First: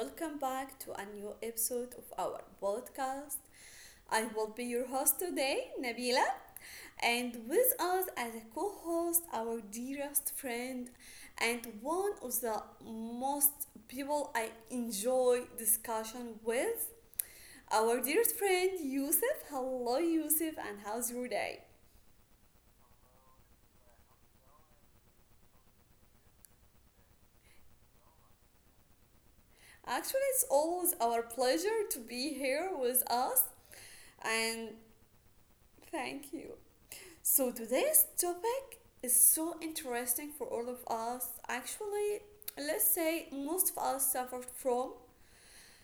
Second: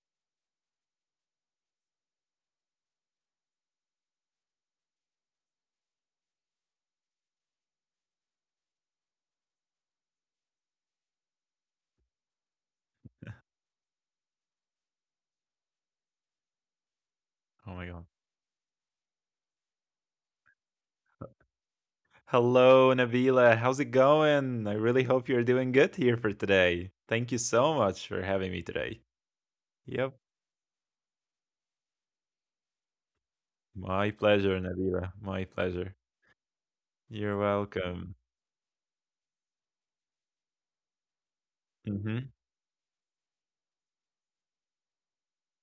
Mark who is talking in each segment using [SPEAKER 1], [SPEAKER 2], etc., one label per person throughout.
[SPEAKER 1] welcome back to a new episode of our podcast. I will be your host today, Nabila, and with us as a co host, our dearest friend, and one of the most people I enjoy discussion with,
[SPEAKER 2] Oh my
[SPEAKER 1] our
[SPEAKER 2] god.
[SPEAKER 1] dearest friend Yusuf. Hello, Yusuf, and how's your day?
[SPEAKER 2] Hello, Nabila. How's it going? I really hope you're doing good here for today. Thank you so much for having me today.
[SPEAKER 1] Actually,
[SPEAKER 2] Yep.
[SPEAKER 1] it's always our pleasure to be here with us,
[SPEAKER 2] My
[SPEAKER 1] and
[SPEAKER 2] pleasure, Nabila. My pleasure.
[SPEAKER 1] thank you. So
[SPEAKER 2] You're
[SPEAKER 1] today's
[SPEAKER 2] welcome.
[SPEAKER 1] topic is so interesting for all of us. Actually,
[SPEAKER 2] Mm-hmm.
[SPEAKER 1] let's say most of us suffered from,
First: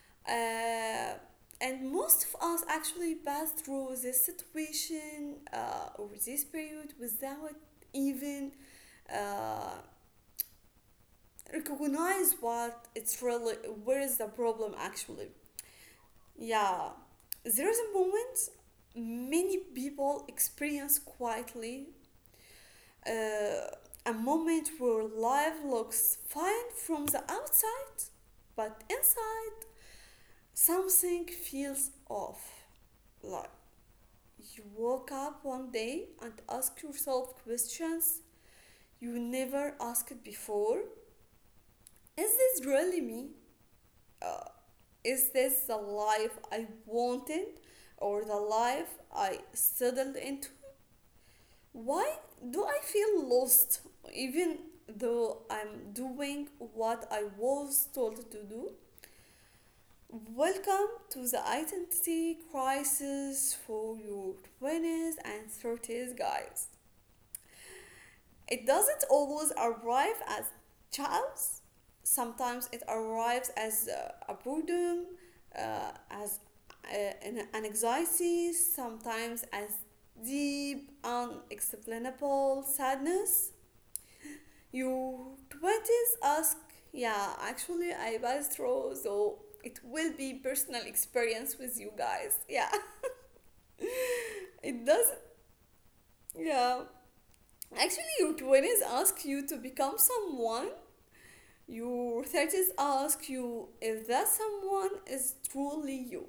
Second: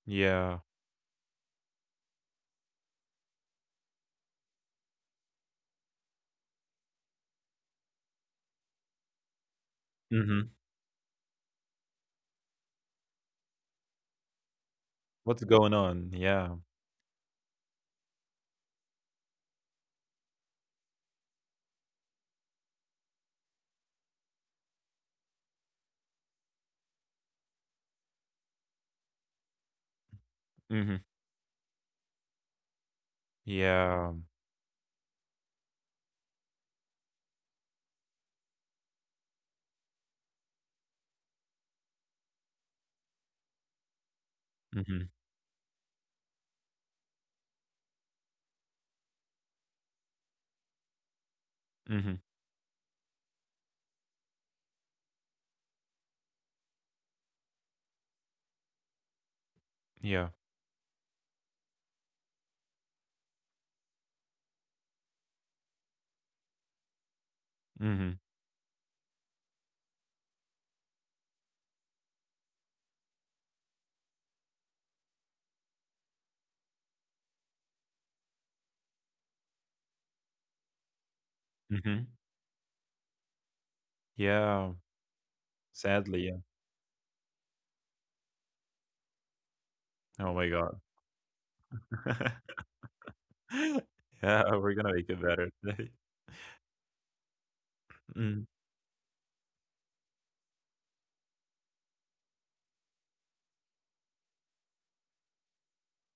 [SPEAKER 2] Yeah.
[SPEAKER 1] uh, and most of us actually passed through this situation, or this period without even uh,
[SPEAKER 2] Mm-hmm.
[SPEAKER 1] recognize what it's really, where is the problem actually.
[SPEAKER 2] What's going on? Yeah.
[SPEAKER 1] Yeah, there is a moment many people experience quietly, uh, a moment where life looks fine from the outside, but inside
[SPEAKER 2] Mm-hmm.
[SPEAKER 1] something feels off. Like
[SPEAKER 2] Yeah.
[SPEAKER 1] you woke up one day and ask yourself questions you never asked before. Is this really me? Uh,
[SPEAKER 2] Mm-hmm.
[SPEAKER 1] is this the life I wanted or the life I settled into? Why
[SPEAKER 2] Mm-hmm.
[SPEAKER 1] do I feel lost even though I'm doing what I was told to do?
[SPEAKER 2] Yeah.
[SPEAKER 1] Welcome to the identity crisis for your 20s and 30s, guys.
[SPEAKER 2] Mm-hmm.
[SPEAKER 1] It doesn't always arrive as chaos, sometimes it arrives as a boredom, as uh, an anxiety, sometimes as deep,
[SPEAKER 2] Mm-hmm.
[SPEAKER 1] unexplainable sadness.
[SPEAKER 2] Yeah.
[SPEAKER 1] You 20s
[SPEAKER 2] Sadly, yeah.
[SPEAKER 1] ask, yeah, actually, I passed through, so it will be
[SPEAKER 2] Oh my
[SPEAKER 1] personal
[SPEAKER 2] god.
[SPEAKER 1] experience with you guys. Yeah,
[SPEAKER 2] Yeah,
[SPEAKER 1] it
[SPEAKER 2] we're gonna
[SPEAKER 1] doesn't,
[SPEAKER 2] make it better today.
[SPEAKER 1] yeah. Actually, your
[SPEAKER 2] Mm.
[SPEAKER 1] 20s ask you to become someone, your 30s ask you if that someone is truly you.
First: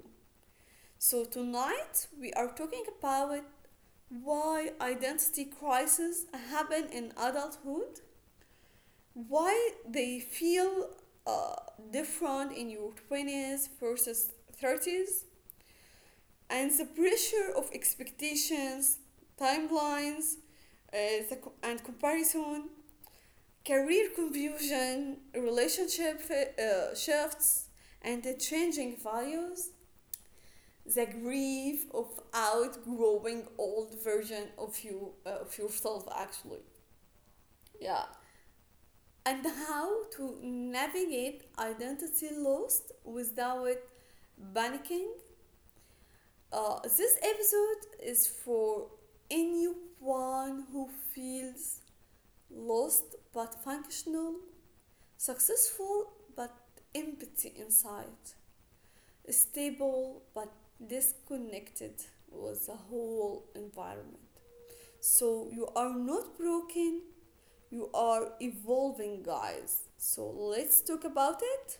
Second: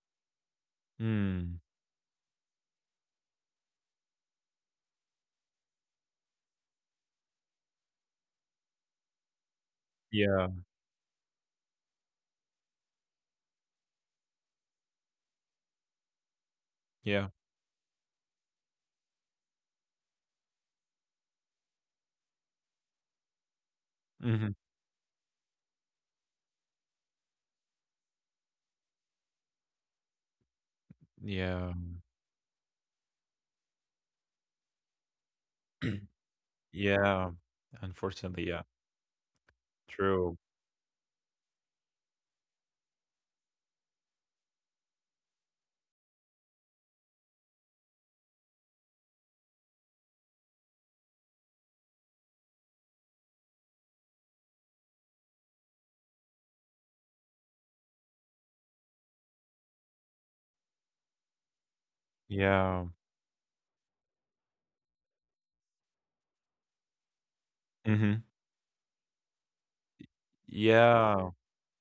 [SPEAKER 1] So,
[SPEAKER 2] Mm.
[SPEAKER 1] tonight we are talking about why identity crises happen in adulthood, why they
[SPEAKER 2] Yeah.
[SPEAKER 1] feel uh, different in your 20s versus 30s, and the
[SPEAKER 2] Yeah.
[SPEAKER 1] pressure of expectations, timelines, uh, and comparison, career
[SPEAKER 2] Mm-hmm.
[SPEAKER 1] confusion, relationship shifts, and the changing values, the
[SPEAKER 2] Yeah.
[SPEAKER 1] grief of outgrowing old version of you, of yourself actually,
[SPEAKER 2] Yeah,
[SPEAKER 1] yeah,
[SPEAKER 2] unfortunately, yeah,
[SPEAKER 1] and how
[SPEAKER 2] true.
[SPEAKER 1] to navigate identity lost without panicking. This episode is for anyone who feels lost but functional, successful but empty inside, stable but disconnected with the
[SPEAKER 2] Yeah,
[SPEAKER 1] whole environment. So you are not broken, you
[SPEAKER 2] mhm.
[SPEAKER 1] are evolving, guys. So let's talk
[SPEAKER 2] Yeah,
[SPEAKER 1] about it.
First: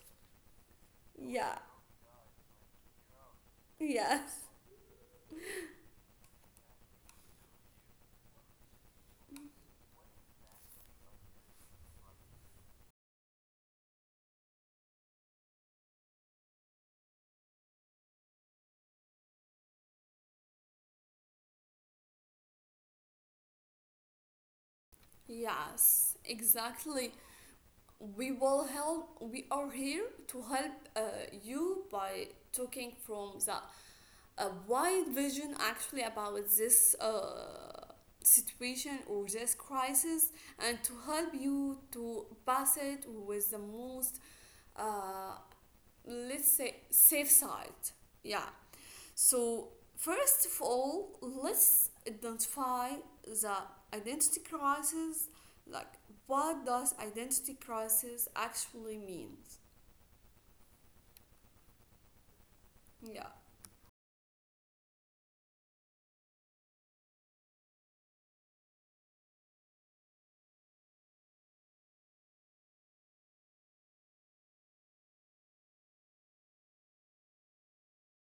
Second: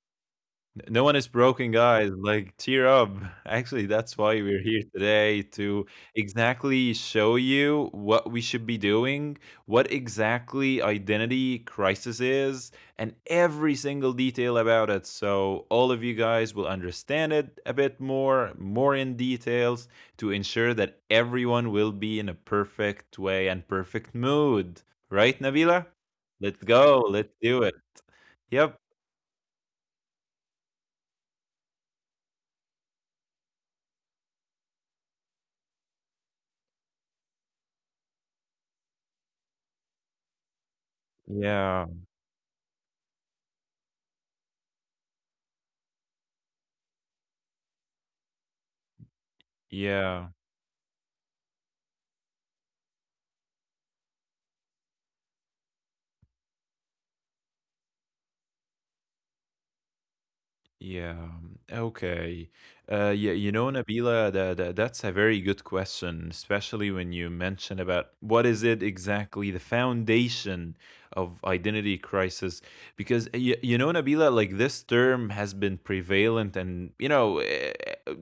[SPEAKER 2] no one is
[SPEAKER 1] Yeah,
[SPEAKER 2] broken, guys. Like, cheer up. Actually, that's why
[SPEAKER 1] yes.
[SPEAKER 2] we're here today to exactly show you what we should be doing, what exactly identity crisis is, and every single detail about it. So, all of you guys will understand it a bit more in details to ensure that everyone will be in a perfect way and perfect mood. Right, Nabila?
[SPEAKER 1] Yes,
[SPEAKER 2] Let's
[SPEAKER 1] exactly.
[SPEAKER 2] go. Let's do it.
[SPEAKER 1] We will
[SPEAKER 2] Yep.
[SPEAKER 1] help, we are here to help you by talking from the wide vision actually about this situation or this crisis, and to help you
[SPEAKER 2] Yeah.
[SPEAKER 1] to pass it with the most, uh, let's say, safe side, yeah. So
[SPEAKER 2] Yeah.
[SPEAKER 1] first of all, let's identify the identity crisis, like what does identity crisis actually mean?
[SPEAKER 2] Yeah. Okay.
[SPEAKER 1] Yeah,
[SPEAKER 2] Yeah, you know, Nabila, that's a very good question, especially when you mention about what is it exactly the foundation of identity crisis, because you know, Nabila, like this term has been prevalent, and you know,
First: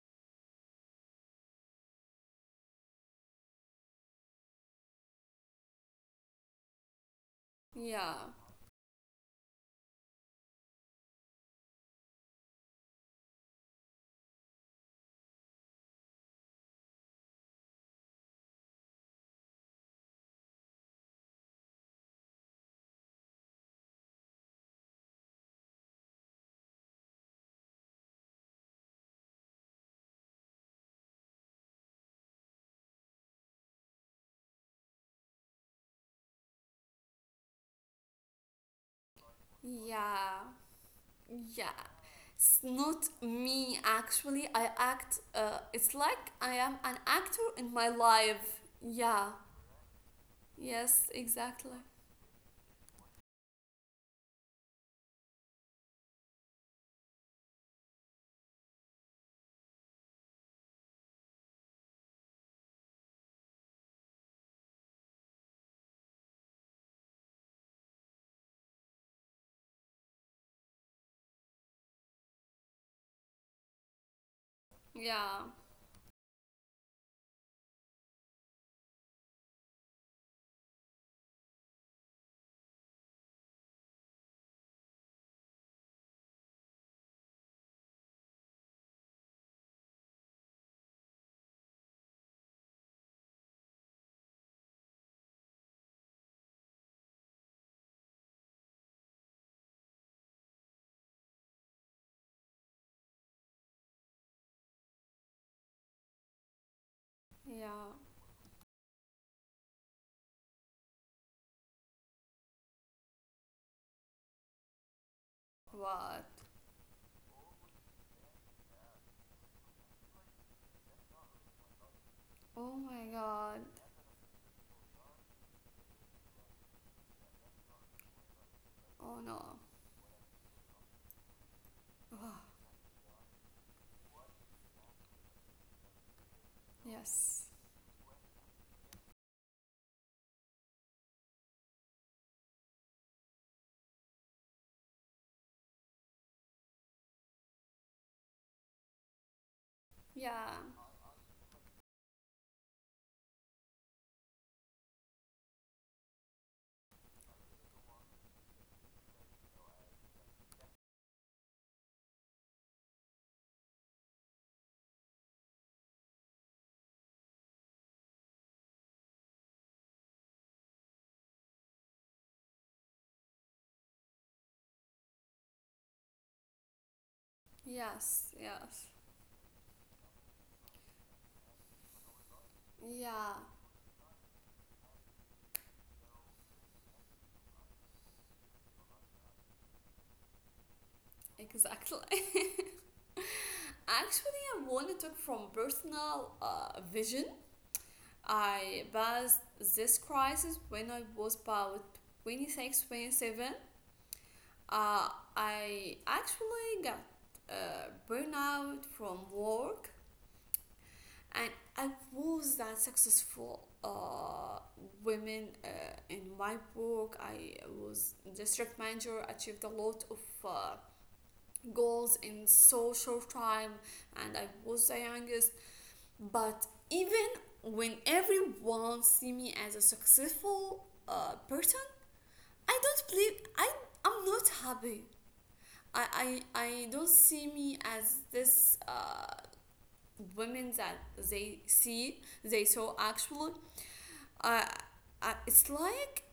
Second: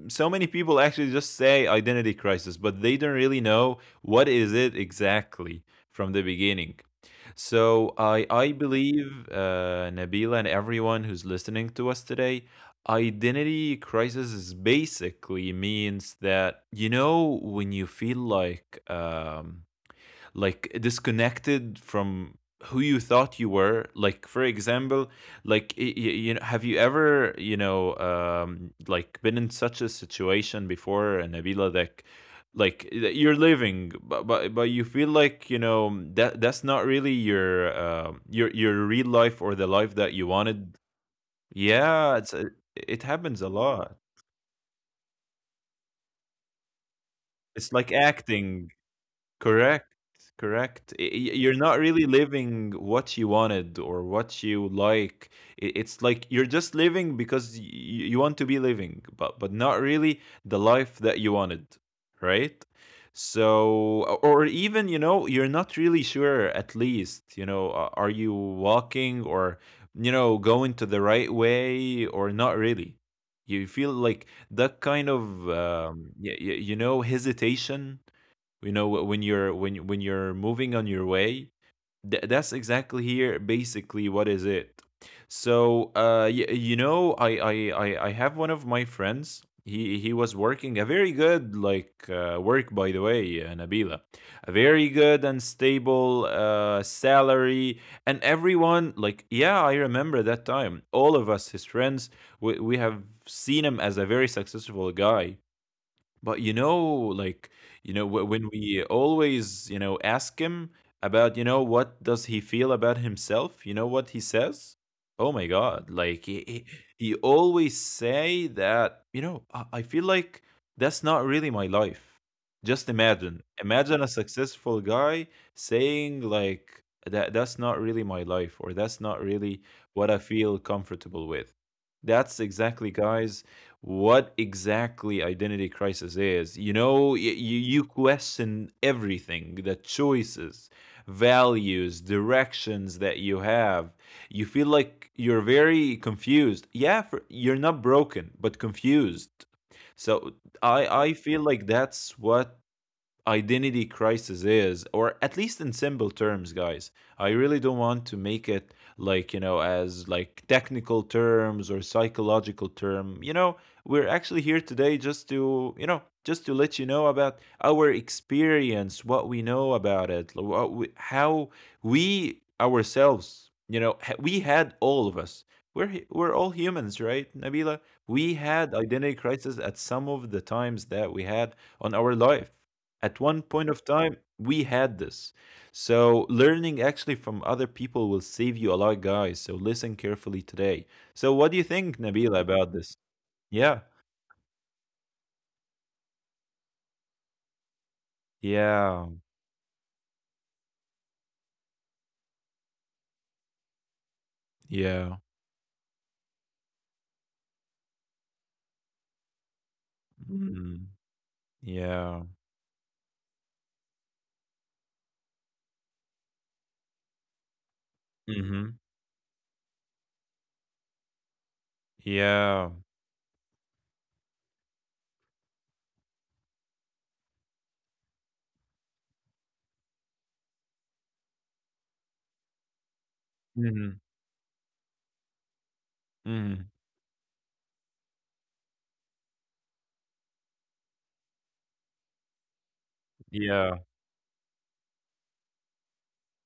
[SPEAKER 2] so many people actually just say identity crisis, but they don't really know what is it exactly from the beginning. So I
[SPEAKER 1] yeah,
[SPEAKER 2] I believe Nabila and everyone who's listening to us today. Identity crisis is basically means that you know when you feel like disconnected from who you thought you were, like for example, like you know, have you ever, you know, like been in such a situation before, Nabila, that like that you're living, but, but you feel like, you know, that that's not really your your real life or the life that you
[SPEAKER 1] yeah,
[SPEAKER 2] wanted.
[SPEAKER 1] yeah,
[SPEAKER 2] Yeah, it's,
[SPEAKER 1] it's
[SPEAKER 2] it
[SPEAKER 1] not
[SPEAKER 2] happens a
[SPEAKER 1] me
[SPEAKER 2] lot.
[SPEAKER 1] actually, I act, it's like I am an actor
[SPEAKER 2] It's
[SPEAKER 1] in
[SPEAKER 2] like
[SPEAKER 1] my
[SPEAKER 2] acting.
[SPEAKER 1] life, yeah.
[SPEAKER 2] Correct, correct.
[SPEAKER 1] Yes,
[SPEAKER 2] You're not
[SPEAKER 1] exactly,
[SPEAKER 2] really living what you wanted or what you like. It's like you're just living because you want to be living, but not really the life that you wanted, right? So, or even, you know, you're not really sure, at least, you know, are you walking or, you know, going to the right way or not really? You feel like that kind of,
[SPEAKER 1] yeah,
[SPEAKER 2] you know, hesitation, you know, when you're when you're moving on your way. That's exactly here basically what is it. So you know, I have one of my friends. He was working a very good, like work, by the way, Nabila, a very good and stable salary. And everyone, like, yeah, I remember that time, all of us, his friends, we have seen him as a very successful guy. But you know, like, you
[SPEAKER 1] yeah.
[SPEAKER 2] know, when we always, you know, ask him about, you know, what does he feel about himself, you know what he says? Oh my God. Like,
[SPEAKER 1] What?
[SPEAKER 2] he always say that, you know, I feel like that's not really my life. Just
[SPEAKER 1] Oh my
[SPEAKER 2] imagine,
[SPEAKER 1] god.
[SPEAKER 2] imagine a successful guy saying, like, that that's not really my life, or that's not
[SPEAKER 1] Oh
[SPEAKER 2] really
[SPEAKER 1] no.
[SPEAKER 2] what I feel comfortable with. That's exactly, guys, what exactly identity crisis is. You know, you,
[SPEAKER 1] Yes.
[SPEAKER 2] you question everything: the choices, values, directions that you have. You feel like you're very confused. Yeah, for, you're not broken, but confused. So
[SPEAKER 1] Yeah.
[SPEAKER 2] I feel like that's what identity crisis is, or at least in simple terms, guys. I really don't want to make it like, you know, as like technical terms or psychological term. You know, we're actually here today just to, you know, just to let you know about our experience, what we know about it, what we, how we ourselves, you know, we had all of us. We're, we're all humans, right, Nabila? We
[SPEAKER 1] Yes.
[SPEAKER 2] had
[SPEAKER 1] Yes.
[SPEAKER 2] identity crisis at some of the times that we had on our life. At one
[SPEAKER 1] Yeah.
[SPEAKER 2] point of time, we had this. So learning actually from other people will save you a lot, guys. So listen carefully today. So what do you think,
[SPEAKER 1] Exactly.
[SPEAKER 2] Nabila, about this? Yeah.
[SPEAKER 1] Actually, I wanted to talk from personal vision. I
[SPEAKER 2] Yeah.
[SPEAKER 1] passed this crisis when I was about 26, 27.
[SPEAKER 2] Yeah.
[SPEAKER 1] Uh, I actually got burnout from work,
[SPEAKER 2] Mm.
[SPEAKER 1] and I
[SPEAKER 2] Yeah.
[SPEAKER 1] was that successful women in my book. I was
[SPEAKER 2] Mm-hmm.
[SPEAKER 1] district manager, achieved a lot of uh, goals in
[SPEAKER 2] Yeah.
[SPEAKER 1] so short time, and I was the youngest. But even when everyone see me as a successful person, I don't believe I,
[SPEAKER 2] Mm-hmm.
[SPEAKER 1] I'm not happy. I
[SPEAKER 2] Mm-hmm.
[SPEAKER 1] I don't see me as this. Women that they see, they saw actually,
[SPEAKER 2] Yeah.
[SPEAKER 1] uh, it's like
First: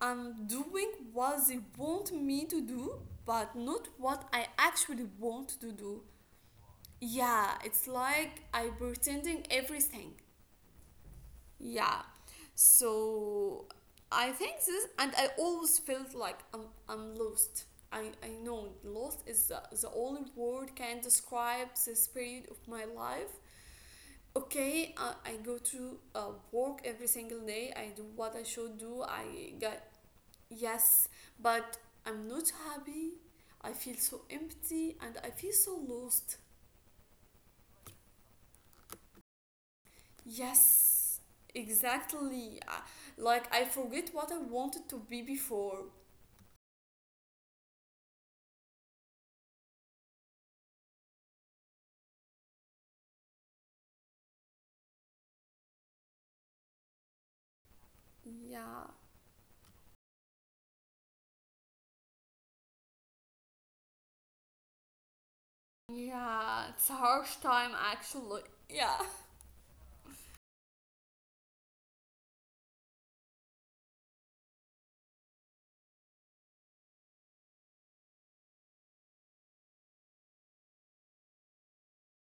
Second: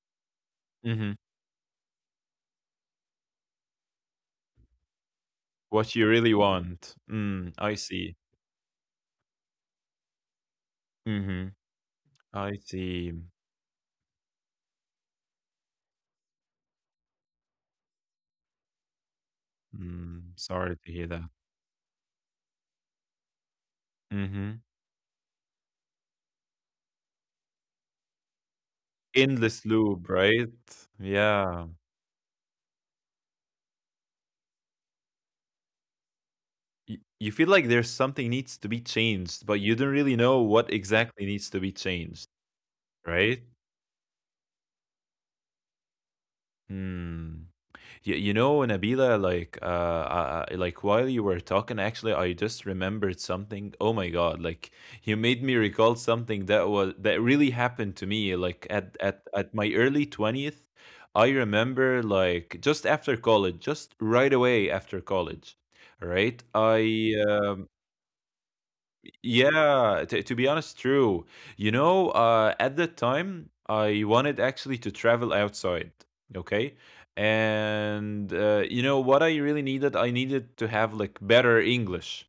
[SPEAKER 1] I'm doing
[SPEAKER 2] Mm-hmm.
[SPEAKER 1] what they want me to do, but not what I actually want to
[SPEAKER 2] What
[SPEAKER 1] do,
[SPEAKER 2] you really want.
[SPEAKER 1] yeah.
[SPEAKER 2] Mm, I
[SPEAKER 1] It's
[SPEAKER 2] see.
[SPEAKER 1] like I pretending everything,
[SPEAKER 2] Mm-hmm.
[SPEAKER 1] yeah.
[SPEAKER 2] I see.
[SPEAKER 1] So I think this, and I always felt like I'm lost. I know lost is the only
[SPEAKER 2] Mm, sorry
[SPEAKER 1] word
[SPEAKER 2] to
[SPEAKER 1] can
[SPEAKER 2] hear that.
[SPEAKER 1] describe this period of my life.
[SPEAKER 2] Mm-hmm.
[SPEAKER 1] Okay, I go to work every single day, I do what I should do, I
[SPEAKER 2] Endless
[SPEAKER 1] got.
[SPEAKER 2] loop, right?
[SPEAKER 1] Yes,
[SPEAKER 2] Yeah.
[SPEAKER 1] but I'm not happy, I feel so empty and I feel so lost.
[SPEAKER 2] You feel like there's something needs to be changed, but you don't really know what
[SPEAKER 1] Yes
[SPEAKER 2] exactly needs to be changed,
[SPEAKER 1] exactly.
[SPEAKER 2] right?
[SPEAKER 1] Like I forget what I wanted to be before,
[SPEAKER 2] Hmm. You know, Nabila, like while you were talking, actually, I just remembered something. Oh my God! Like, you made me recall something that was that really happened to me. Like
[SPEAKER 1] yeah.
[SPEAKER 2] at my early twentieth, I remember, like, just after college, just right away after college, right?
[SPEAKER 1] Yeah, it's a
[SPEAKER 2] I
[SPEAKER 1] harsh time actually, yeah,
[SPEAKER 2] Yeah, to be honest, true. You know, at that time, I wanted actually to travel outside, okay? And you know what I really needed? I needed to have, like, better English.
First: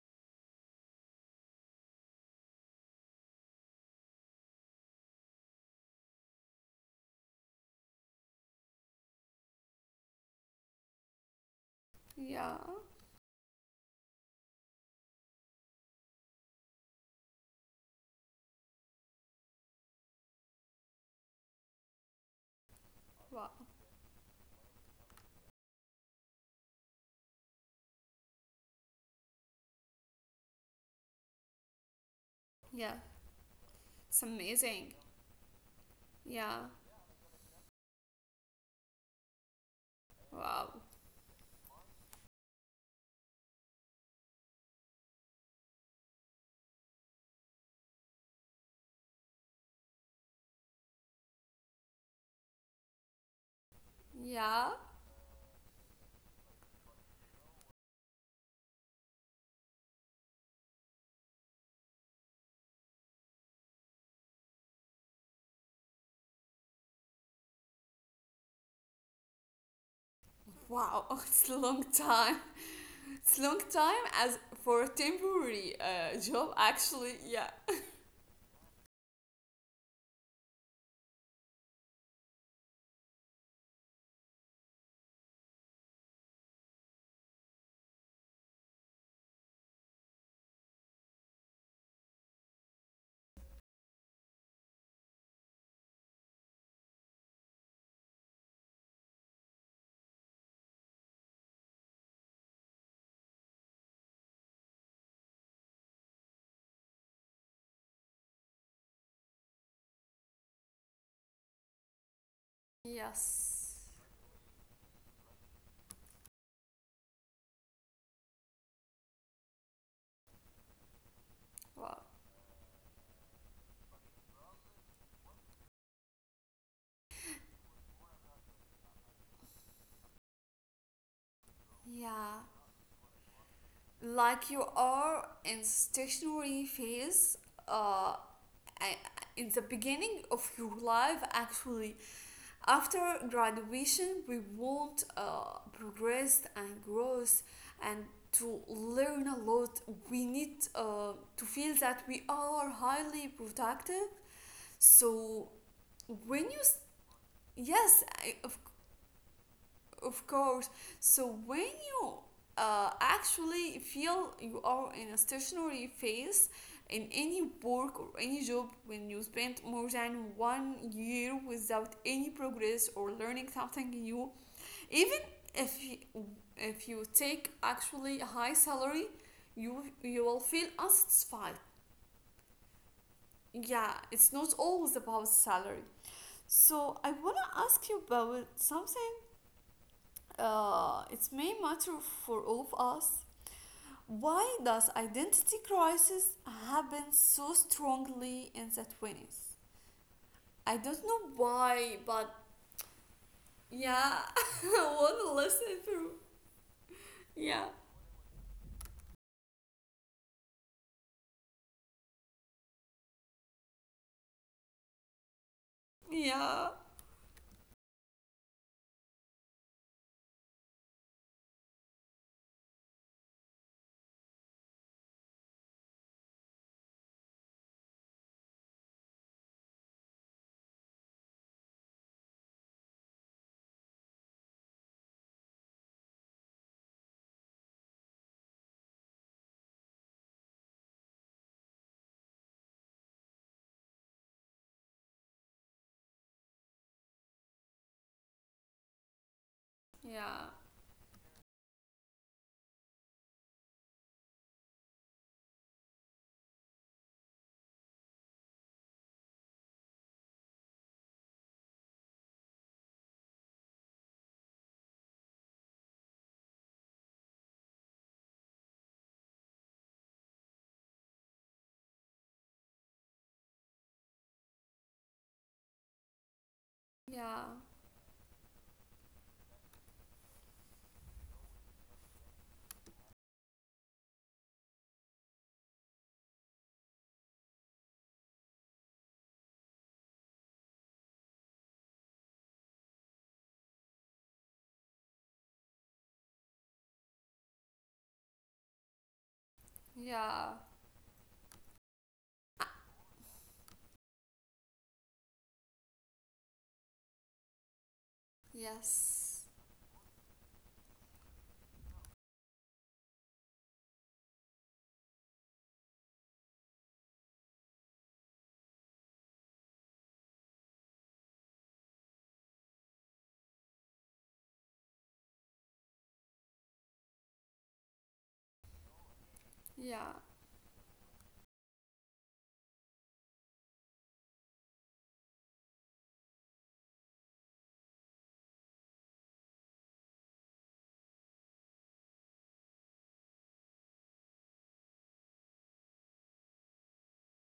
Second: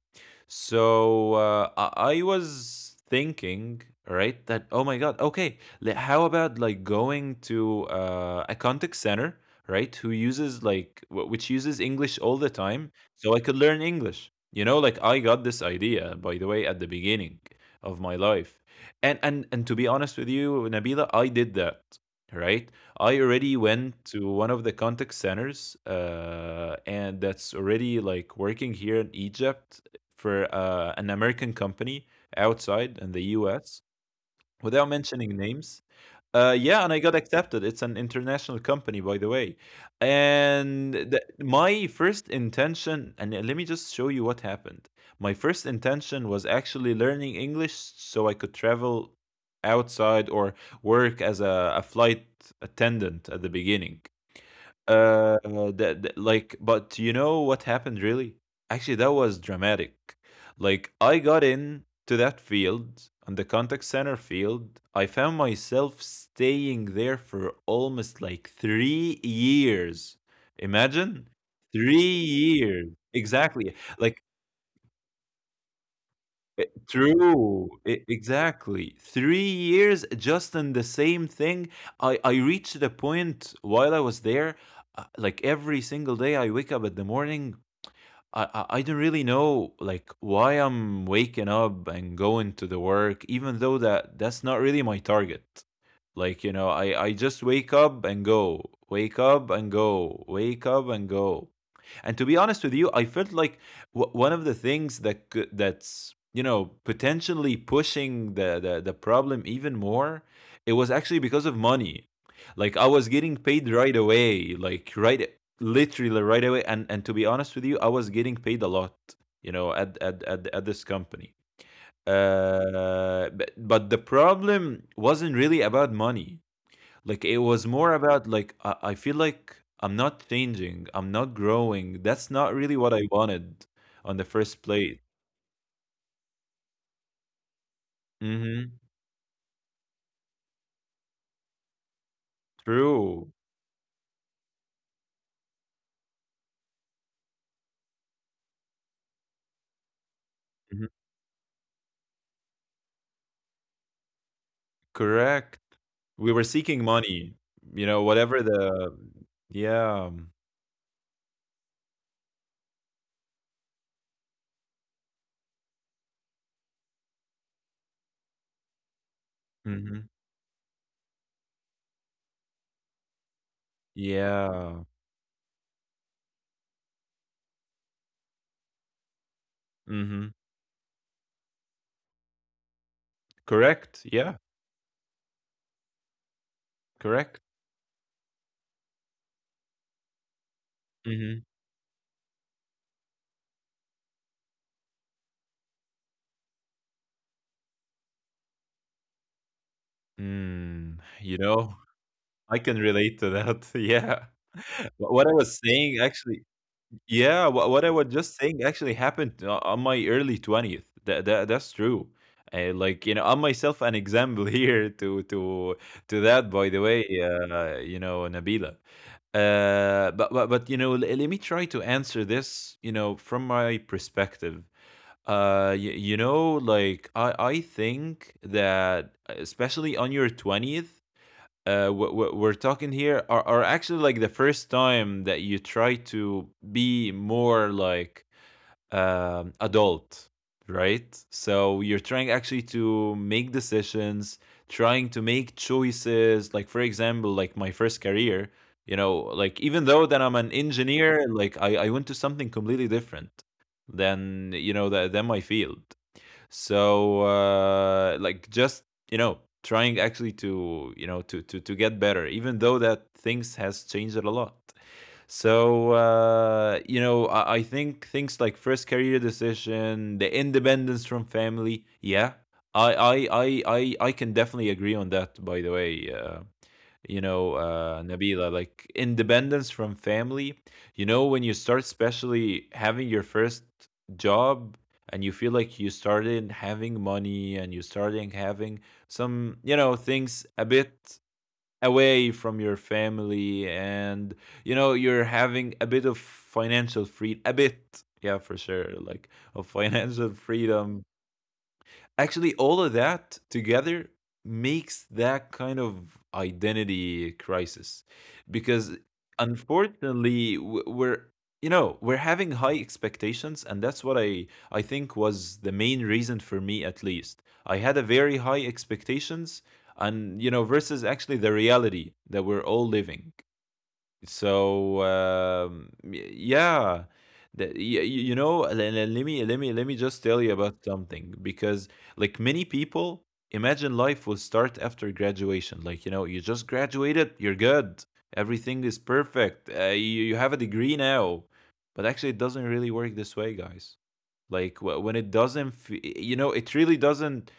[SPEAKER 2] So I was thinking, right, that oh my God, okay, how about, like, going to a contact center, right, who uses, like, which uses English all the
[SPEAKER 1] yeah.
[SPEAKER 2] time, so I could learn English. You know, like I got this idea, by the way, at the beginning of my life. And to be honest with you, Nabila, I did that, right? I already
[SPEAKER 1] Wow.
[SPEAKER 2] went to one of the contact centers, and that's already like working here in Egypt for an American company
[SPEAKER 1] Yeah,
[SPEAKER 2] outside in the US
[SPEAKER 1] it's
[SPEAKER 2] without
[SPEAKER 1] amazing,
[SPEAKER 2] mentioning names.
[SPEAKER 1] yeah.
[SPEAKER 2] Yeah, and I got accepted. It's an international company, by the way.
[SPEAKER 1] Wow.
[SPEAKER 2] And my first intention, and let me just show you what happened. My first intention was actually learning English so I could travel outside or work as a flight attendant at the beginning.
[SPEAKER 1] Yeah.
[SPEAKER 2] But you know what happened really? Actually, that was dramatic. Like, I got in to that field, on the contact center field. I found myself staying there for almost like 3 years.
[SPEAKER 1] Wow.
[SPEAKER 2] Imagine,
[SPEAKER 1] It's a long
[SPEAKER 2] three
[SPEAKER 1] time.
[SPEAKER 2] years.
[SPEAKER 1] It's long
[SPEAKER 2] Exactly.
[SPEAKER 1] time
[SPEAKER 2] Like
[SPEAKER 1] as for a temporary job, actually. Yeah.
[SPEAKER 2] True, exactly, 3 years just in the same thing. I reached the point while I was there, like every single day I wake up at the morning. I don't really know like why I'm waking up and going to the work, even though that that's not really my target. Like, you know, I just wake up and go, wake up and go, wake up and go. And to be honest with you, I felt like one of the things that could, that's, you know, potentially pushing the problem even more, it was actually because of money. Like I was getting paid
[SPEAKER 1] Yes.
[SPEAKER 2] right away, like right, literally right away. And to be honest with you, I was getting paid a lot, you know, at this company.
[SPEAKER 1] Wow.
[SPEAKER 2] But the problem wasn't really about money, like it was more about like I feel like I'm not changing, I'm not growing. That's
[SPEAKER 1] Yeah.
[SPEAKER 2] not really what I wanted on the
[SPEAKER 1] Like
[SPEAKER 2] first
[SPEAKER 1] you
[SPEAKER 2] plate.
[SPEAKER 1] are in stationary phase. Uh,
[SPEAKER 2] Mm-hmm.
[SPEAKER 1] I- in the beginning of your life, actually. After
[SPEAKER 2] True.
[SPEAKER 1] graduation, we want progress and growth, and to learn a lot. We need
[SPEAKER 2] Mhm.
[SPEAKER 1] to feel that we are highly productive. So
[SPEAKER 2] Correct. We were
[SPEAKER 1] when you s-,
[SPEAKER 2] seeking money, you know,
[SPEAKER 1] yes, I,
[SPEAKER 2] whatever
[SPEAKER 1] of,
[SPEAKER 2] the, yeah.
[SPEAKER 1] of course. So when you actually feel you are in a stationary phase in any work or any job, when you spend more
[SPEAKER 2] Mm-hmm.
[SPEAKER 1] than one year without any progress or learning something new,
[SPEAKER 2] Yeah.
[SPEAKER 1] even if you, if you take actually a high salary, you
[SPEAKER 2] Mm-hmm.
[SPEAKER 1] will feel unsatisfied, yeah.
[SPEAKER 2] Correct.
[SPEAKER 1] It's
[SPEAKER 2] Yeah.
[SPEAKER 1] not always about salary. So I
[SPEAKER 2] Correct.
[SPEAKER 1] wanna ask you about something. It
[SPEAKER 2] Mm-hmm.
[SPEAKER 1] may matter for all of us. Why does identity crisis happen so strongly in the 20s? I
[SPEAKER 2] Mm,
[SPEAKER 1] don't know
[SPEAKER 2] you know,
[SPEAKER 1] why, but
[SPEAKER 2] I can relate to that.
[SPEAKER 1] yeah,
[SPEAKER 2] Yeah.
[SPEAKER 1] I want
[SPEAKER 2] What I
[SPEAKER 1] to
[SPEAKER 2] was
[SPEAKER 1] listen
[SPEAKER 2] saying
[SPEAKER 1] through.
[SPEAKER 2] actually, yeah,
[SPEAKER 1] Yeah,
[SPEAKER 2] what I was just saying actually happened o on my early 20th. That that that's true. Like, you know, I'm myself an example here to that, by
[SPEAKER 1] yeah,
[SPEAKER 2] the way, you know, Nabila. But you know, let me try to answer this, you know, from my perspective. You, you know, like I think that especially on your 20th, what we're talking here are actually like the first time that you try to be more like adult, right? So you're trying actually to make decisions, trying to make choices. Like for example, like my first career, you know, like even though that I'm
[SPEAKER 1] yeah,
[SPEAKER 2] an engineer, like I went to something completely different than you know than my field. So like, just, you know, trying actually to, you know, to get better, even though that things has changed a lot. So you know, I think things like first career decision, the independence from family. Yeah, I can definitely agree on that, by the way, you know,
[SPEAKER 1] yeah,
[SPEAKER 2] Nabila, like independence from family. You know, when you start, especially having your first job and you feel like you started having money and you starting having some, you know, things a bit away from your family and, you know, you're having a bit of financial free, a bit, yeah, for sure, like of financial
[SPEAKER 1] yeah,
[SPEAKER 2] freedom. Actually, all of that together makes that kind of identity crisis because
[SPEAKER 1] yes,
[SPEAKER 2] unfortunately we're we're having high expectations, and that's what I think was the main reason for me, at least. I had a very high expectations, and you know, versus actually the reality that we're all living. So yeah, the, y- y- you know, le- le- let me let me
[SPEAKER 1] yeah.
[SPEAKER 2] just tell you about something, because like many people imagine life will start after graduation. Like you know, you just graduated, you're good, everything is perfect. You have a degree now, but actually, it doesn't really work this way, guys. Like when it doesn't, it really doesn't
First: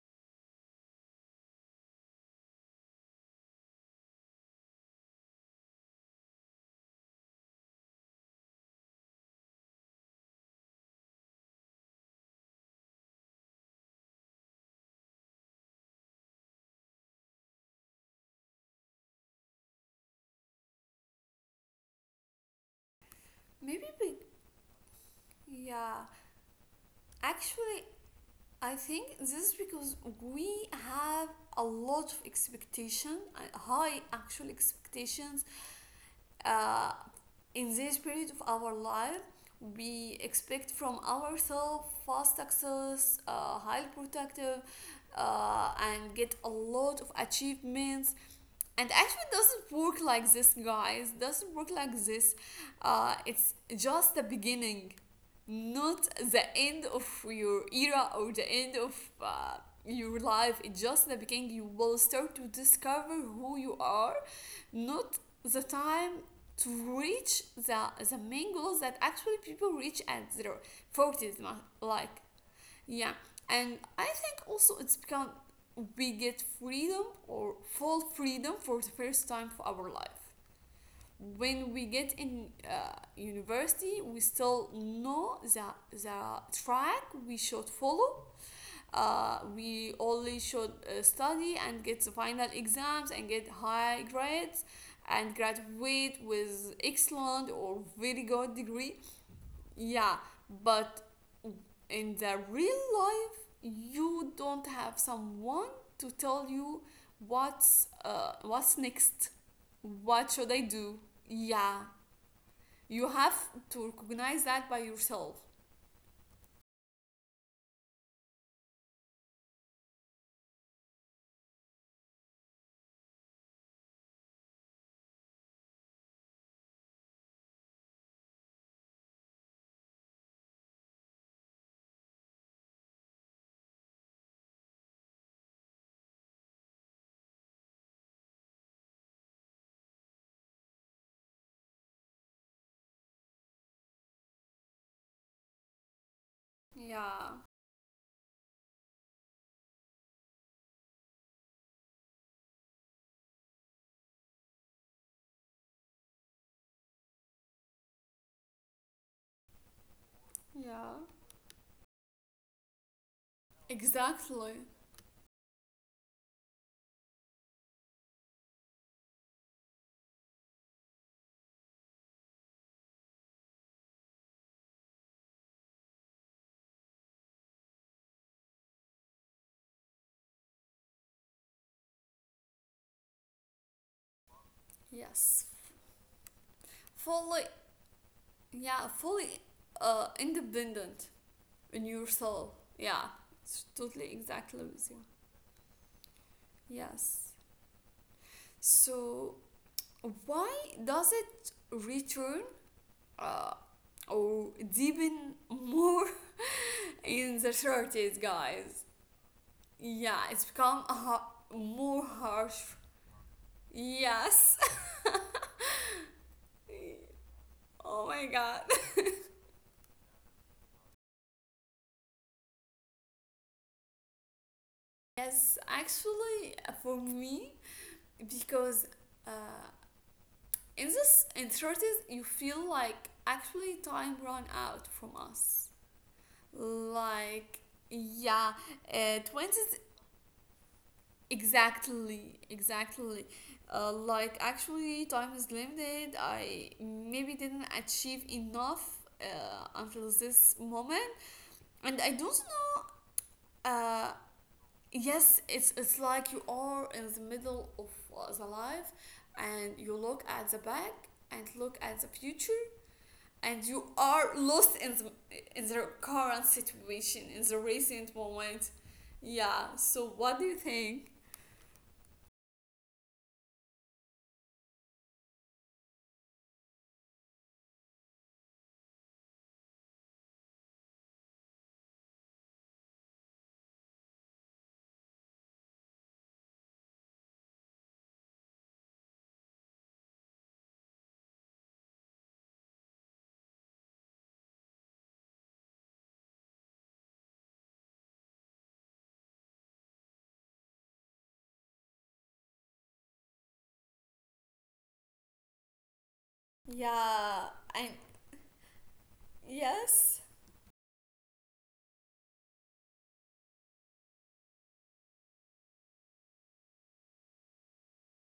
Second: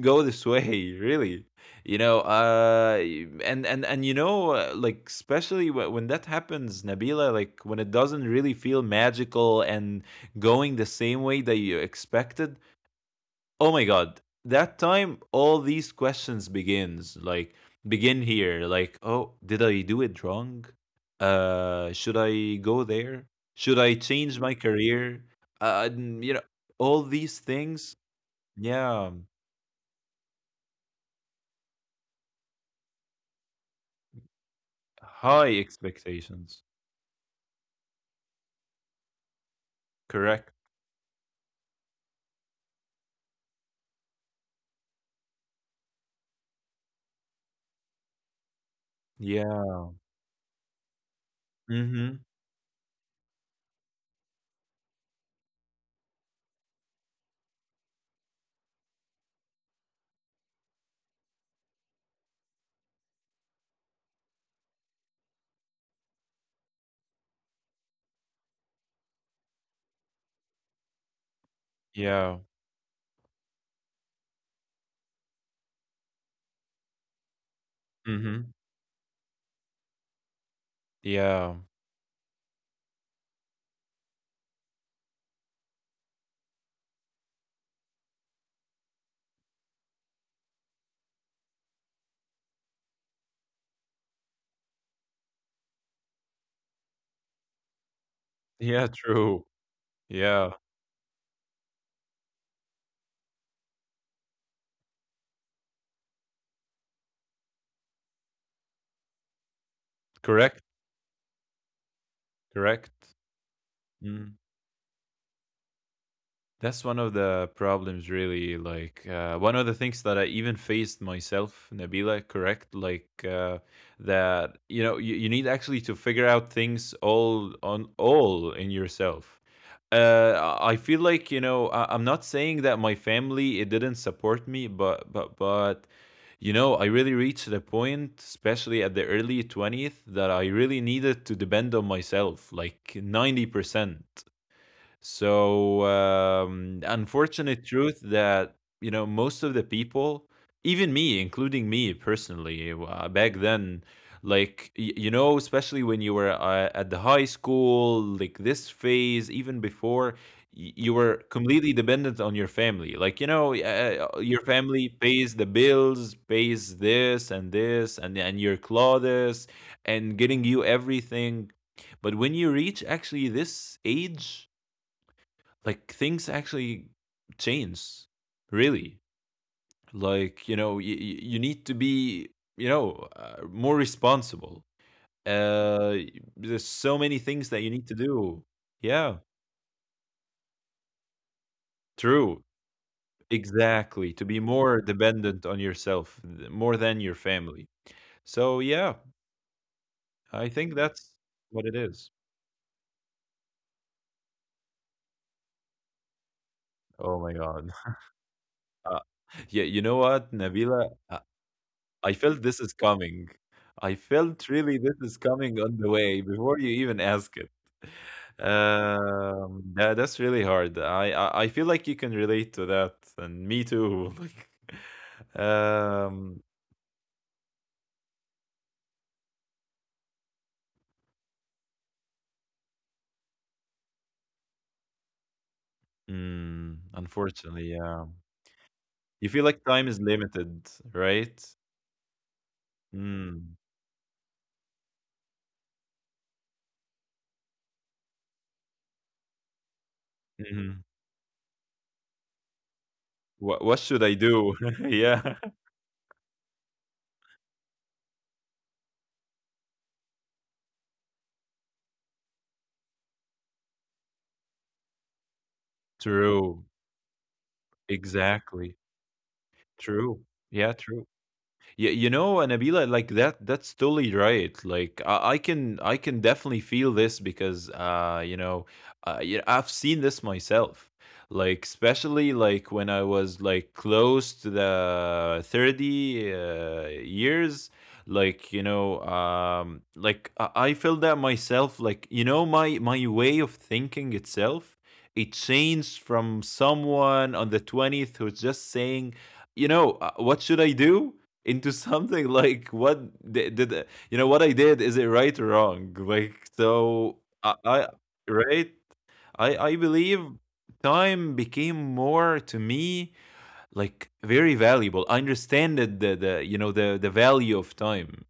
[SPEAKER 2] go this way, really. You know and you know Like especially when that happens, Nabila, like when it doesn't really feel magical and going the same way that you expected. Oh my god, that time all these questions begin here, like, oh, did I do it wrong? Should I go there? Should
[SPEAKER 1] Maybe
[SPEAKER 2] I
[SPEAKER 1] we,
[SPEAKER 2] change my career?
[SPEAKER 1] yeah.
[SPEAKER 2] You know, all these
[SPEAKER 1] Actually,
[SPEAKER 2] things.
[SPEAKER 1] I think
[SPEAKER 2] Yeah.
[SPEAKER 1] this is because we have a lot of expectation, high actual expectations
[SPEAKER 2] High expectations.
[SPEAKER 1] uh, in this period of our life. We
[SPEAKER 2] Correct.
[SPEAKER 1] expect from ourselves fast access, highly protective, and get a lot of achievements, and actually doesn't
[SPEAKER 2] Yeah.
[SPEAKER 1] work like this, guys, doesn't work like
[SPEAKER 2] Mm-hmm.
[SPEAKER 1] this. It's just the beginning, not the end of your era or the end of uh, your life. It's just the beginning, you will start to discover who you are, not the time to reach the main goals that actually people reach at their 40s, ma- like,
[SPEAKER 2] Yeah.
[SPEAKER 1] yeah. And I think also it's become, we get freedom or full freedom
[SPEAKER 2] Mm-hmm.
[SPEAKER 1] for the first time for our life.
[SPEAKER 2] Yeah.
[SPEAKER 1] When we get in university, we still know the track we should follow. We only should study and get the final exams and get high grades, and graduate with excellent or very good
[SPEAKER 2] Yeah,
[SPEAKER 1] degree,
[SPEAKER 2] true.
[SPEAKER 1] yeah.
[SPEAKER 2] Yeah.
[SPEAKER 1] But in the real life, you don't have someone to tell you what's next, what should I
[SPEAKER 2] Correct.
[SPEAKER 1] do, yeah.
[SPEAKER 2] Correct.
[SPEAKER 1] You have to
[SPEAKER 2] Mm.
[SPEAKER 1] recognize that by yourself.
[SPEAKER 2] That's one of the problems, really. Like, one of the things that I even faced myself, Nabila, correct? Like, that, you know, you need actually to figure out things all in yourself. Uh, I feel like, you know, I'm not saying that my family, it didn't support me, but, you know, I really reached a point, especially at the early 20th, that I really needed to depend on myself, like 90%. So,
[SPEAKER 1] Yeah,
[SPEAKER 2] unfortunate truth that, you know, most of the people, even me, including me personally, back then, like, you know, especially when you were at the high school, like this phase, even before, you
[SPEAKER 1] yeah,
[SPEAKER 2] were completely dependent on your family. Like, you know, your
[SPEAKER 1] exactly,
[SPEAKER 2] family pays the bills, pays this and this, and your clothes, and getting you everything. But when you reach actually this age, like things actually change, really. Like you know you need to be, you know, more responsible.
[SPEAKER 1] yes.
[SPEAKER 2] uh there's so many
[SPEAKER 1] Fully,
[SPEAKER 2] things that you need to do.
[SPEAKER 1] yeah,
[SPEAKER 2] Yeah,
[SPEAKER 1] fully independent in yourself,
[SPEAKER 2] true.
[SPEAKER 1] yeah. It's totally
[SPEAKER 2] Exactly, to be
[SPEAKER 1] exactly with
[SPEAKER 2] more
[SPEAKER 1] you,
[SPEAKER 2] dependent on yourself more than your
[SPEAKER 1] yes.
[SPEAKER 2] family. So yeah,
[SPEAKER 1] So why
[SPEAKER 2] I think
[SPEAKER 1] does
[SPEAKER 2] that's
[SPEAKER 1] it
[SPEAKER 2] what it is.
[SPEAKER 1] return uh or deepen more
[SPEAKER 2] Oh
[SPEAKER 1] in
[SPEAKER 2] my
[SPEAKER 1] the
[SPEAKER 2] god.
[SPEAKER 1] 30s, guys?
[SPEAKER 2] uh, yeah, you know
[SPEAKER 1] Yeah,
[SPEAKER 2] what,
[SPEAKER 1] it's become a
[SPEAKER 2] Nabila,
[SPEAKER 1] ha- more
[SPEAKER 2] I felt
[SPEAKER 1] harsh,
[SPEAKER 2] this is coming. I felt
[SPEAKER 1] yes.
[SPEAKER 2] really this is coming on the way before you even ask it.
[SPEAKER 1] Oh my god.
[SPEAKER 2] That, that's really hard. I feel like you can relate to that, and me too. Like,
[SPEAKER 1] Yes,
[SPEAKER 2] um,
[SPEAKER 1] actually for me, because uh, in this, in 30s, you feel like actually time run out from us.
[SPEAKER 2] mm,
[SPEAKER 1] Like
[SPEAKER 2] unfortunately, yeah.
[SPEAKER 1] yeah,
[SPEAKER 2] You feel like
[SPEAKER 1] twenties,
[SPEAKER 2] time is limited, right?
[SPEAKER 1] exactly, exactly.
[SPEAKER 2] Mm,
[SPEAKER 1] Like actually time is limited, I maybe didn't achieve enough until this
[SPEAKER 2] hmm.
[SPEAKER 1] moment, and I don't know.
[SPEAKER 2] What should
[SPEAKER 1] Uh,
[SPEAKER 2] I do?
[SPEAKER 1] yes,
[SPEAKER 2] Yeah.
[SPEAKER 1] it's like you are in the middle of the life, and you look at the back and look at the future, and you are lost in the current
[SPEAKER 2] True.
[SPEAKER 1] situation in the recent moment,
[SPEAKER 2] Exactly.
[SPEAKER 1] yeah. So
[SPEAKER 2] True.
[SPEAKER 1] what do you
[SPEAKER 2] Yeah. True.
[SPEAKER 1] think?
[SPEAKER 2] You know, Nabila, like that's totally right. Like I can definitely feel this because you know, yeah, I've seen this myself. Like especially like when I was like close to the 30 years, like you know, like I feel that myself, like you know, my way of thinking itself, it changed from someone on the 20th who's just saying, you know, what should I do? Into something like what did, you know, what I did? Is it right or wrong? Like so,
[SPEAKER 1] Yeah. And
[SPEAKER 2] I, right? I
[SPEAKER 1] yes,
[SPEAKER 2] believe time became more to me, like very valuable. I understand the the value of time,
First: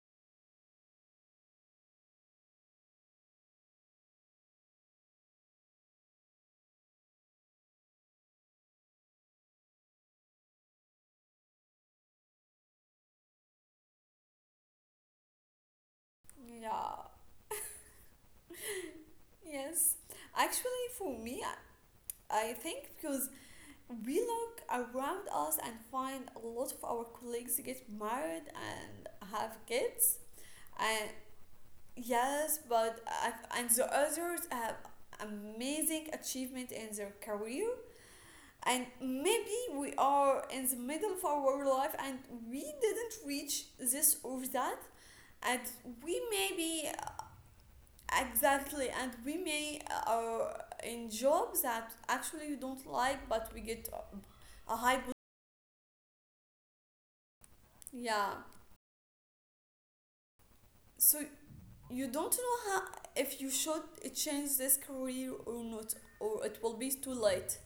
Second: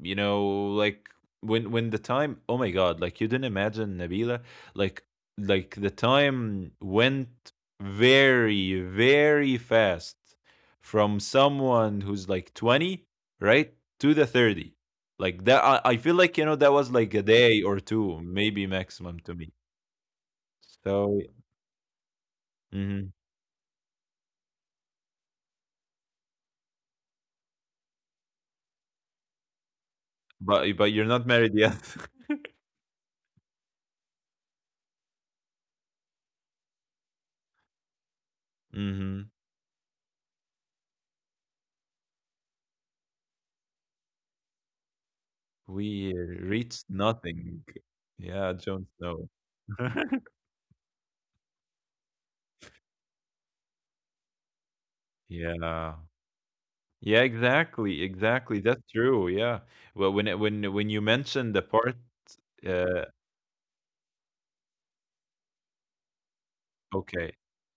[SPEAKER 2] you know, like when the time, oh my god, like you didn't imagine, Nabila, like like the time went very very fast from someone who's like 20, right, to the 30. Like that I feel like, you know, that was
[SPEAKER 1] yeah,
[SPEAKER 2] like a day or two maybe maximum to me.
[SPEAKER 1] yes. Actually for
[SPEAKER 2] So
[SPEAKER 1] me, I think
[SPEAKER 2] mhm.
[SPEAKER 1] because we look around us and find a lot of our colleagues get married and have kids,
[SPEAKER 2] But you're
[SPEAKER 1] and
[SPEAKER 2] not married yet.
[SPEAKER 1] yes, but I, and the others have amazing achievement in their career, and
[SPEAKER 2] Hmm.
[SPEAKER 1] maybe we are in the middle of our life and we didn't reach this or that, and
[SPEAKER 2] We
[SPEAKER 1] we may
[SPEAKER 2] reached
[SPEAKER 1] be,
[SPEAKER 2] nothing. Yeah, Jones,
[SPEAKER 1] exactly, and
[SPEAKER 2] no.
[SPEAKER 1] we may are in jobs that actually you don't like but we get a high,
[SPEAKER 2] Yeah. Yeah, exactly,
[SPEAKER 1] yeah.
[SPEAKER 2] exactly. That's true. Yeah. Well, when it, when you
[SPEAKER 1] So
[SPEAKER 2] mentioned the part,
[SPEAKER 1] you don't know how,
[SPEAKER 2] uh,
[SPEAKER 1] if you should change this career or not, or it will be too
[SPEAKER 2] okay.
[SPEAKER 1] late,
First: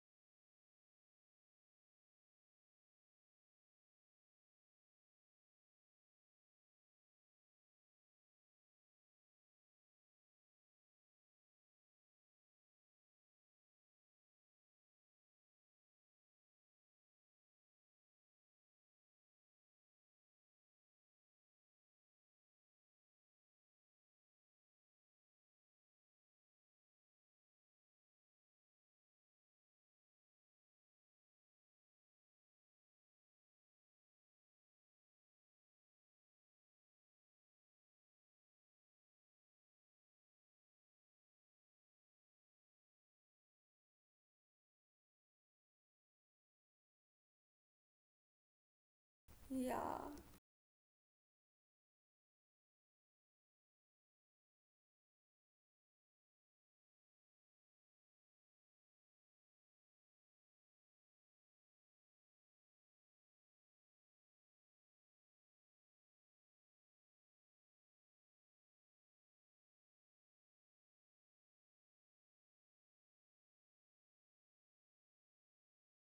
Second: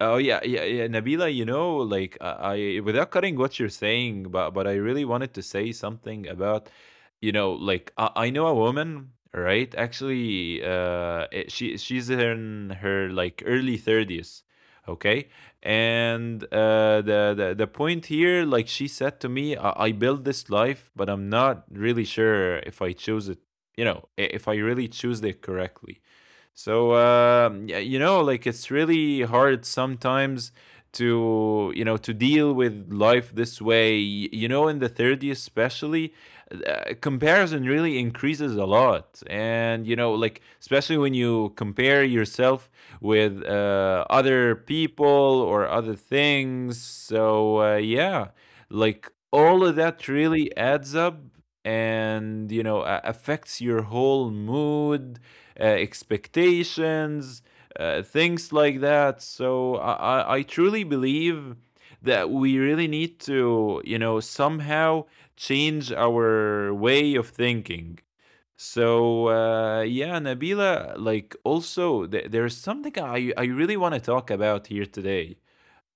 [SPEAKER 2] Oh yeah, yeah, yeah, Nabila. You know, like I, without cutting what you're saying, but I really wanted to say something about, you know, like I know a woman, right? Actually, she she's in her like early 30s, okay. And the the point here, like she said to me, I built this life, but I'm not really sure if I choose it. You know, if I really choose it correctly. So you know, like it's really hard sometimes to, you know, to deal with life this way. You know, in the 30s especially, comparison really increases a lot, and you know, like especially when you compare yourself with other people or other things. So yeah, like all of
[SPEAKER 1] yeah.
[SPEAKER 2] that really adds up and you know affects your whole mood, expectations, things like that. So I truly believe that we really need to, you know, somehow change our way of thinking. So yeah, Nabila, like also there's something I really want to talk about here today.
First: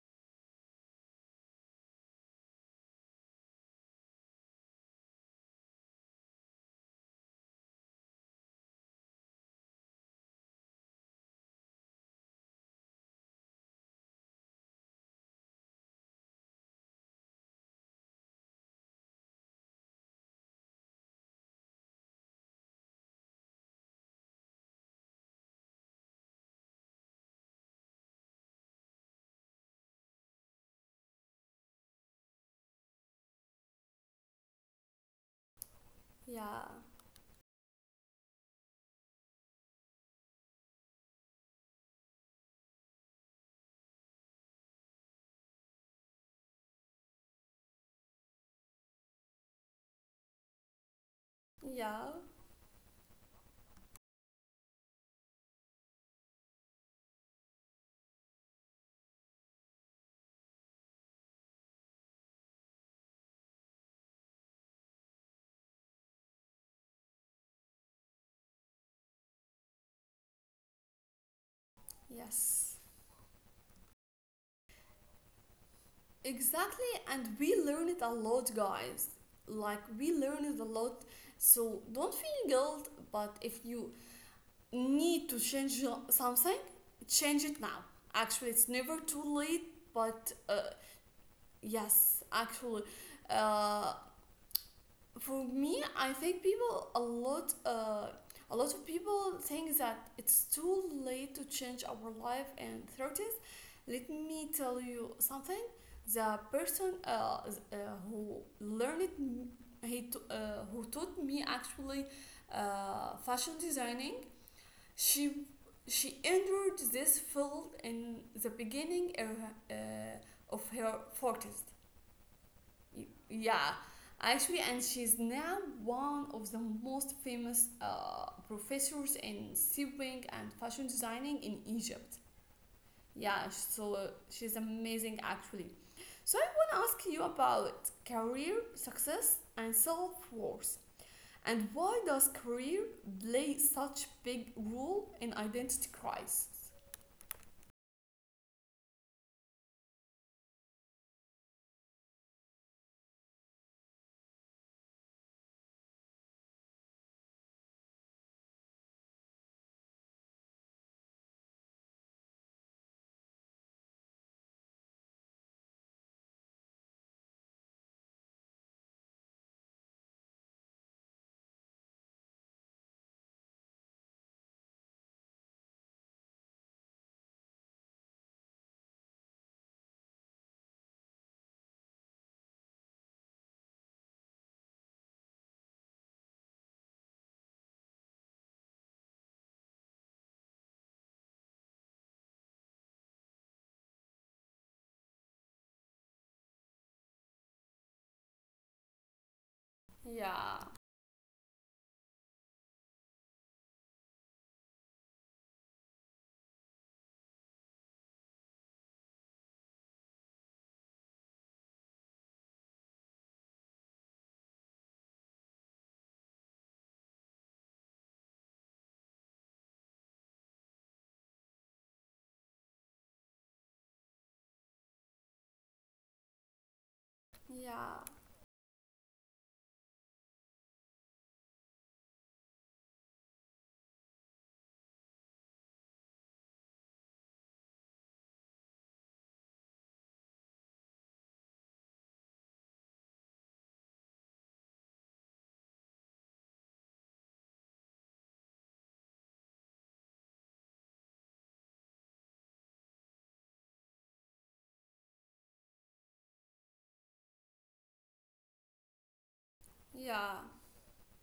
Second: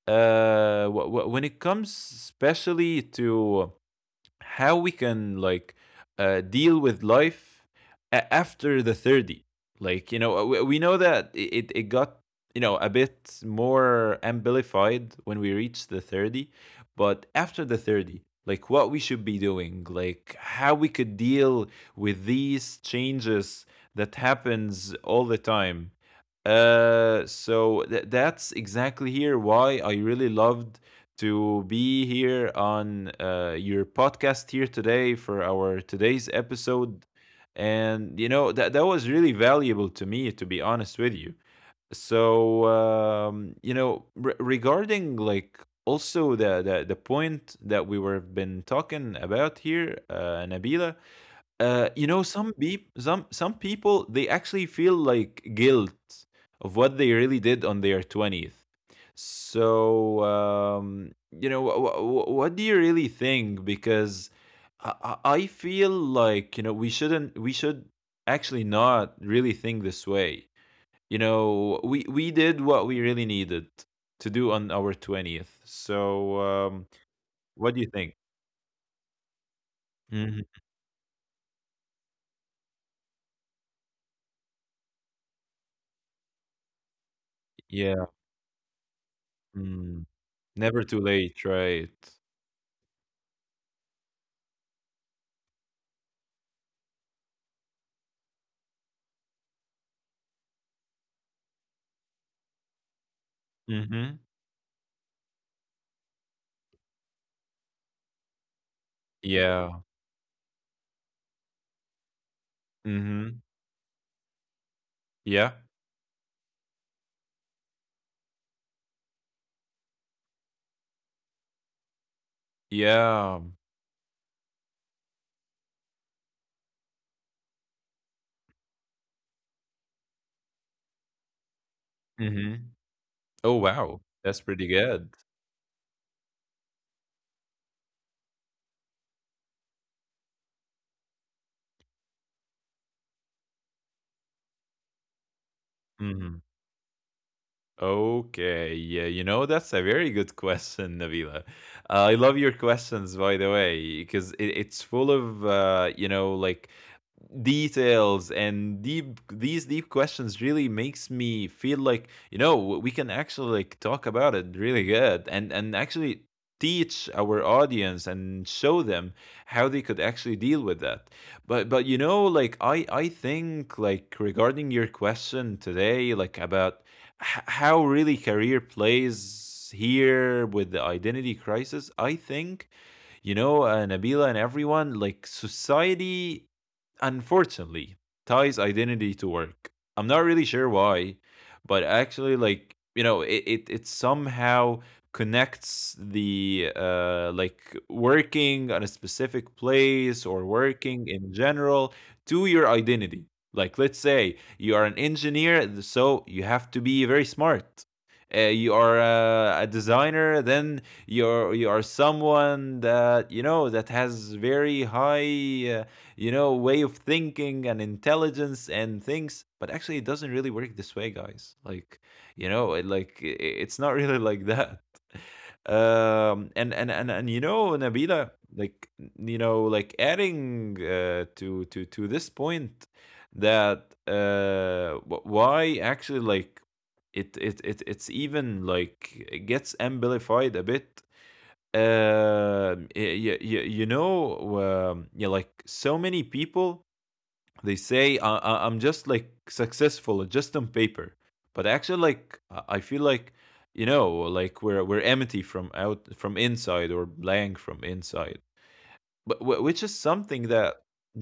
[SPEAKER 2] When it comes especially to how we can like deal with life after the 30, like you know, we know that it got, you know, a bit more amplified when we reached the 30, but after the 30, like what we should be doing, like how we could deal with these changes that happens all the time. So that's exactly here why I really loved to be here on your podcast here today for our today's
[SPEAKER 1] Yeah.
[SPEAKER 2] episode. And you know that that was really valuable to me, to be honest with you. So you know, regarding like also the, the point that we were been talking about here, Nabila, you
[SPEAKER 1] Yeah.
[SPEAKER 2] know, some beep, some people, they actually feel like guilt of what they really did on their 20th. So you know, what do you really think? Because I, I feel like, you know, we shouldn't we should actually not really think this way. You know, we did
[SPEAKER 1] Yes.
[SPEAKER 2] what we really needed to do on our 20th. So um,
[SPEAKER 1] Exactly, and we
[SPEAKER 2] what do you
[SPEAKER 1] learn it a
[SPEAKER 2] think?
[SPEAKER 1] lot, guys. Like, we learn
[SPEAKER 2] Mhm.
[SPEAKER 1] it a lot. So, don't feel guilt, but if you need to change something, change it now.
[SPEAKER 2] Yeah,
[SPEAKER 1] Actually, it's never too late,
[SPEAKER 2] mm,
[SPEAKER 1] but
[SPEAKER 2] never too late, right?
[SPEAKER 1] yes, actually, uh, for me, I think people a lot of people think that it's too late to change our life and thirties. Let
[SPEAKER 2] Mhm.
[SPEAKER 1] me tell you something. The person who learned m-
[SPEAKER 2] Yeah.
[SPEAKER 1] he t- who taught me actually
[SPEAKER 2] Mhm.
[SPEAKER 1] fashion designing. She
[SPEAKER 2] Yeah.
[SPEAKER 1] she entered this field in the beginning uh, of her forties,
[SPEAKER 2] Yeah.
[SPEAKER 1] yeah, actually, and she's now one of the most famous professors in sewing and fashion designing in Egypt.
[SPEAKER 2] Mhm.
[SPEAKER 1] Yeah,
[SPEAKER 2] Oh,
[SPEAKER 1] so
[SPEAKER 2] wow. That's
[SPEAKER 1] she's
[SPEAKER 2] pretty good.
[SPEAKER 1] amazing actually. So I want to ask you about career success and self worth, and why does career play such big role in identity
[SPEAKER 2] Mhm.
[SPEAKER 1] crisis?
[SPEAKER 2] Okay, yeah, you know, that's a very good question, Nabila. I love your questions, by the way, because it's full of, you know, like details and deep, these deep questions really makes me feel like, you know, we can actually like talk about it really good, and actually teach our audience and show them how they could actually deal with that. But you know, like I think, like regarding your question today, like about how really career plays here with the identity crisis, I think, you know, Nabila and everyone, like society, unfortunately, ties identity to work. I'm not really sure why, but actually, like, you know, it somehow connects the like working on a specific place or
[SPEAKER 1] Yeah,
[SPEAKER 2] working in general to your identity. Like, let's say you are an engineer, so you have to be very smart. You are a designer, then you are someone that, you know, that has very high, you know, way of thinking and intelligence and things. But actually it doesn't really work this way, guys. Like you know like it's not really like that. And you know,
[SPEAKER 1] yeah,
[SPEAKER 2] Nabila, like you know, like adding to to this point that why actually, like it it's even like it gets amplified a bit. You, know, yeah, like so many people, they say I'm just like successful just on paper, but actually like I feel like, you know, like we're empty from out, from inside, or blank from inside. But which is
[SPEAKER 1] yeah.
[SPEAKER 2] something that,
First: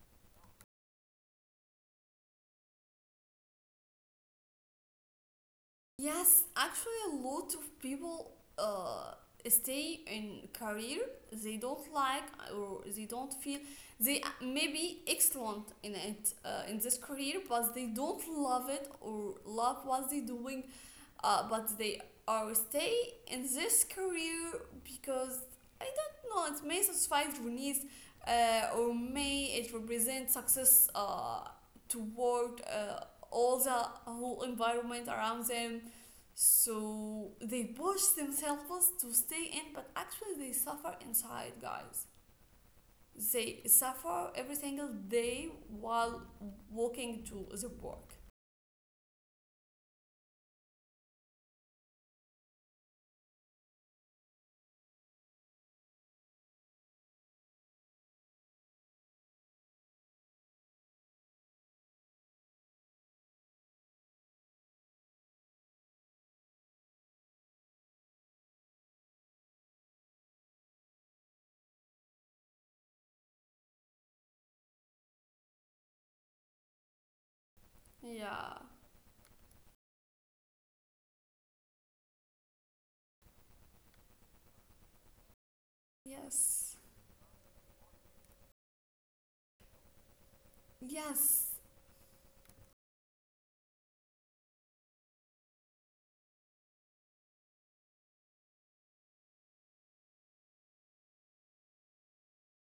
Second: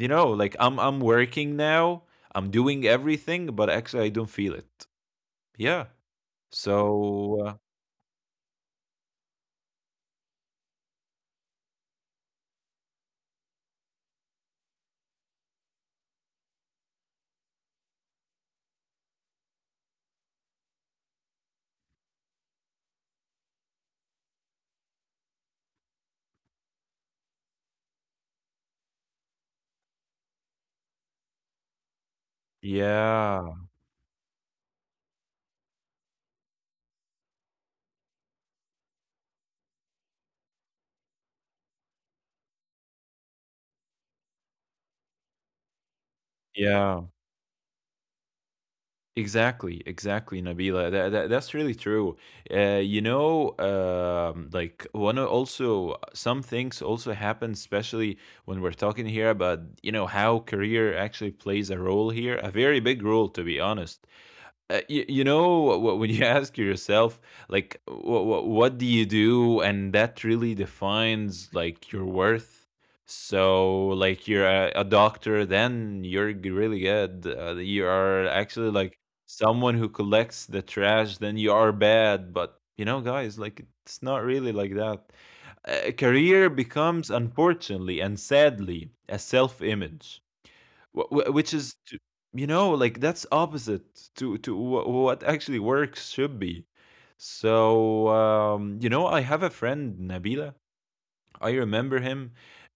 [SPEAKER 2] you know, like I'm working now, I'm doing everything, but actually I don't feel it. Yeah,
[SPEAKER 1] Yes,
[SPEAKER 2] so
[SPEAKER 1] actually, a lot of people uh, stay in career they don't like, or they don't feel. They may be excellent in it, in this career, but they don't love it or love what they're doing. But they are stay in this career because I don't know, it may satisfy their needs, or may it represent success toward
[SPEAKER 2] yeah.
[SPEAKER 1] all the whole environment around them. So they push themselves to stay in, but actually they suffer inside, guys. They suffer every single day while
[SPEAKER 2] Yeah.
[SPEAKER 1] walking to the work.
[SPEAKER 2] Exactly, exactly, Nabila. That, that's really true. You know, like one also some things also happen, especially when we're talking here about, you know, how career actually plays a role here, a very big role to be honest. When you ask yourself like what do you do, and that really defines like your worth. So like you're a doctor, then you're really good. You are
[SPEAKER 1] Yeah.
[SPEAKER 2] actually like someone who collects the trash, then you are bad. But you know, guys, like, it's not really like that. A career
[SPEAKER 1] Yes.
[SPEAKER 2] becomes, unfortunately and sadly, a self-image. Wh- wh- which
[SPEAKER 1] Yes.
[SPEAKER 2] is t- you know Like that's opposite to what actually works should be. So you know, I have a friend, Nabila, I remember him.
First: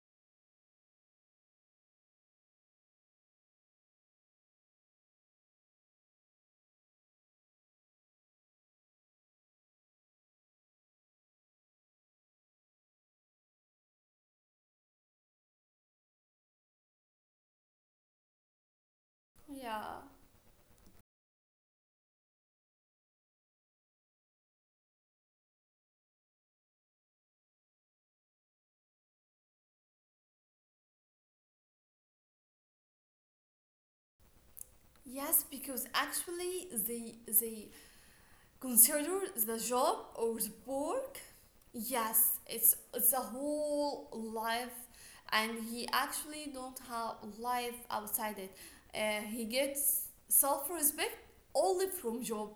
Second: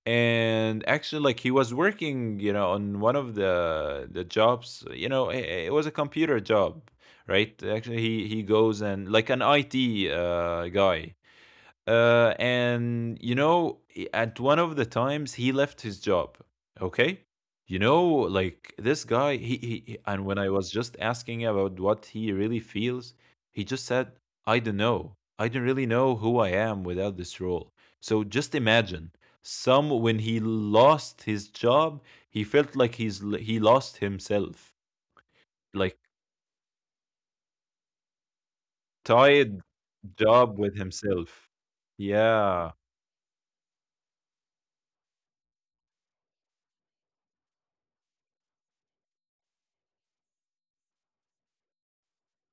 [SPEAKER 2] And actually, like, he was working, you know, on one of the jobs. You know, it was a computer job. Right, actually he goes, and like an IT guy. And you know, at one of the times he left his job. Okay, you know, like this guy.
[SPEAKER 1] Yeah.
[SPEAKER 2] And when I was just asking about what he really feels, he just said, "I don't know. I don't really know who I am without this role." So just imagine, some when he lost his job, he felt like he lost himself,
[SPEAKER 1] Yes, because
[SPEAKER 2] like
[SPEAKER 1] actually they consider the
[SPEAKER 2] tied
[SPEAKER 1] job or the
[SPEAKER 2] job with
[SPEAKER 1] work.
[SPEAKER 2] himself.
[SPEAKER 1] Yes, it's
[SPEAKER 2] Yeah,
[SPEAKER 1] it's a whole life, and he actually don't have life outside it. He gets self respect only from job.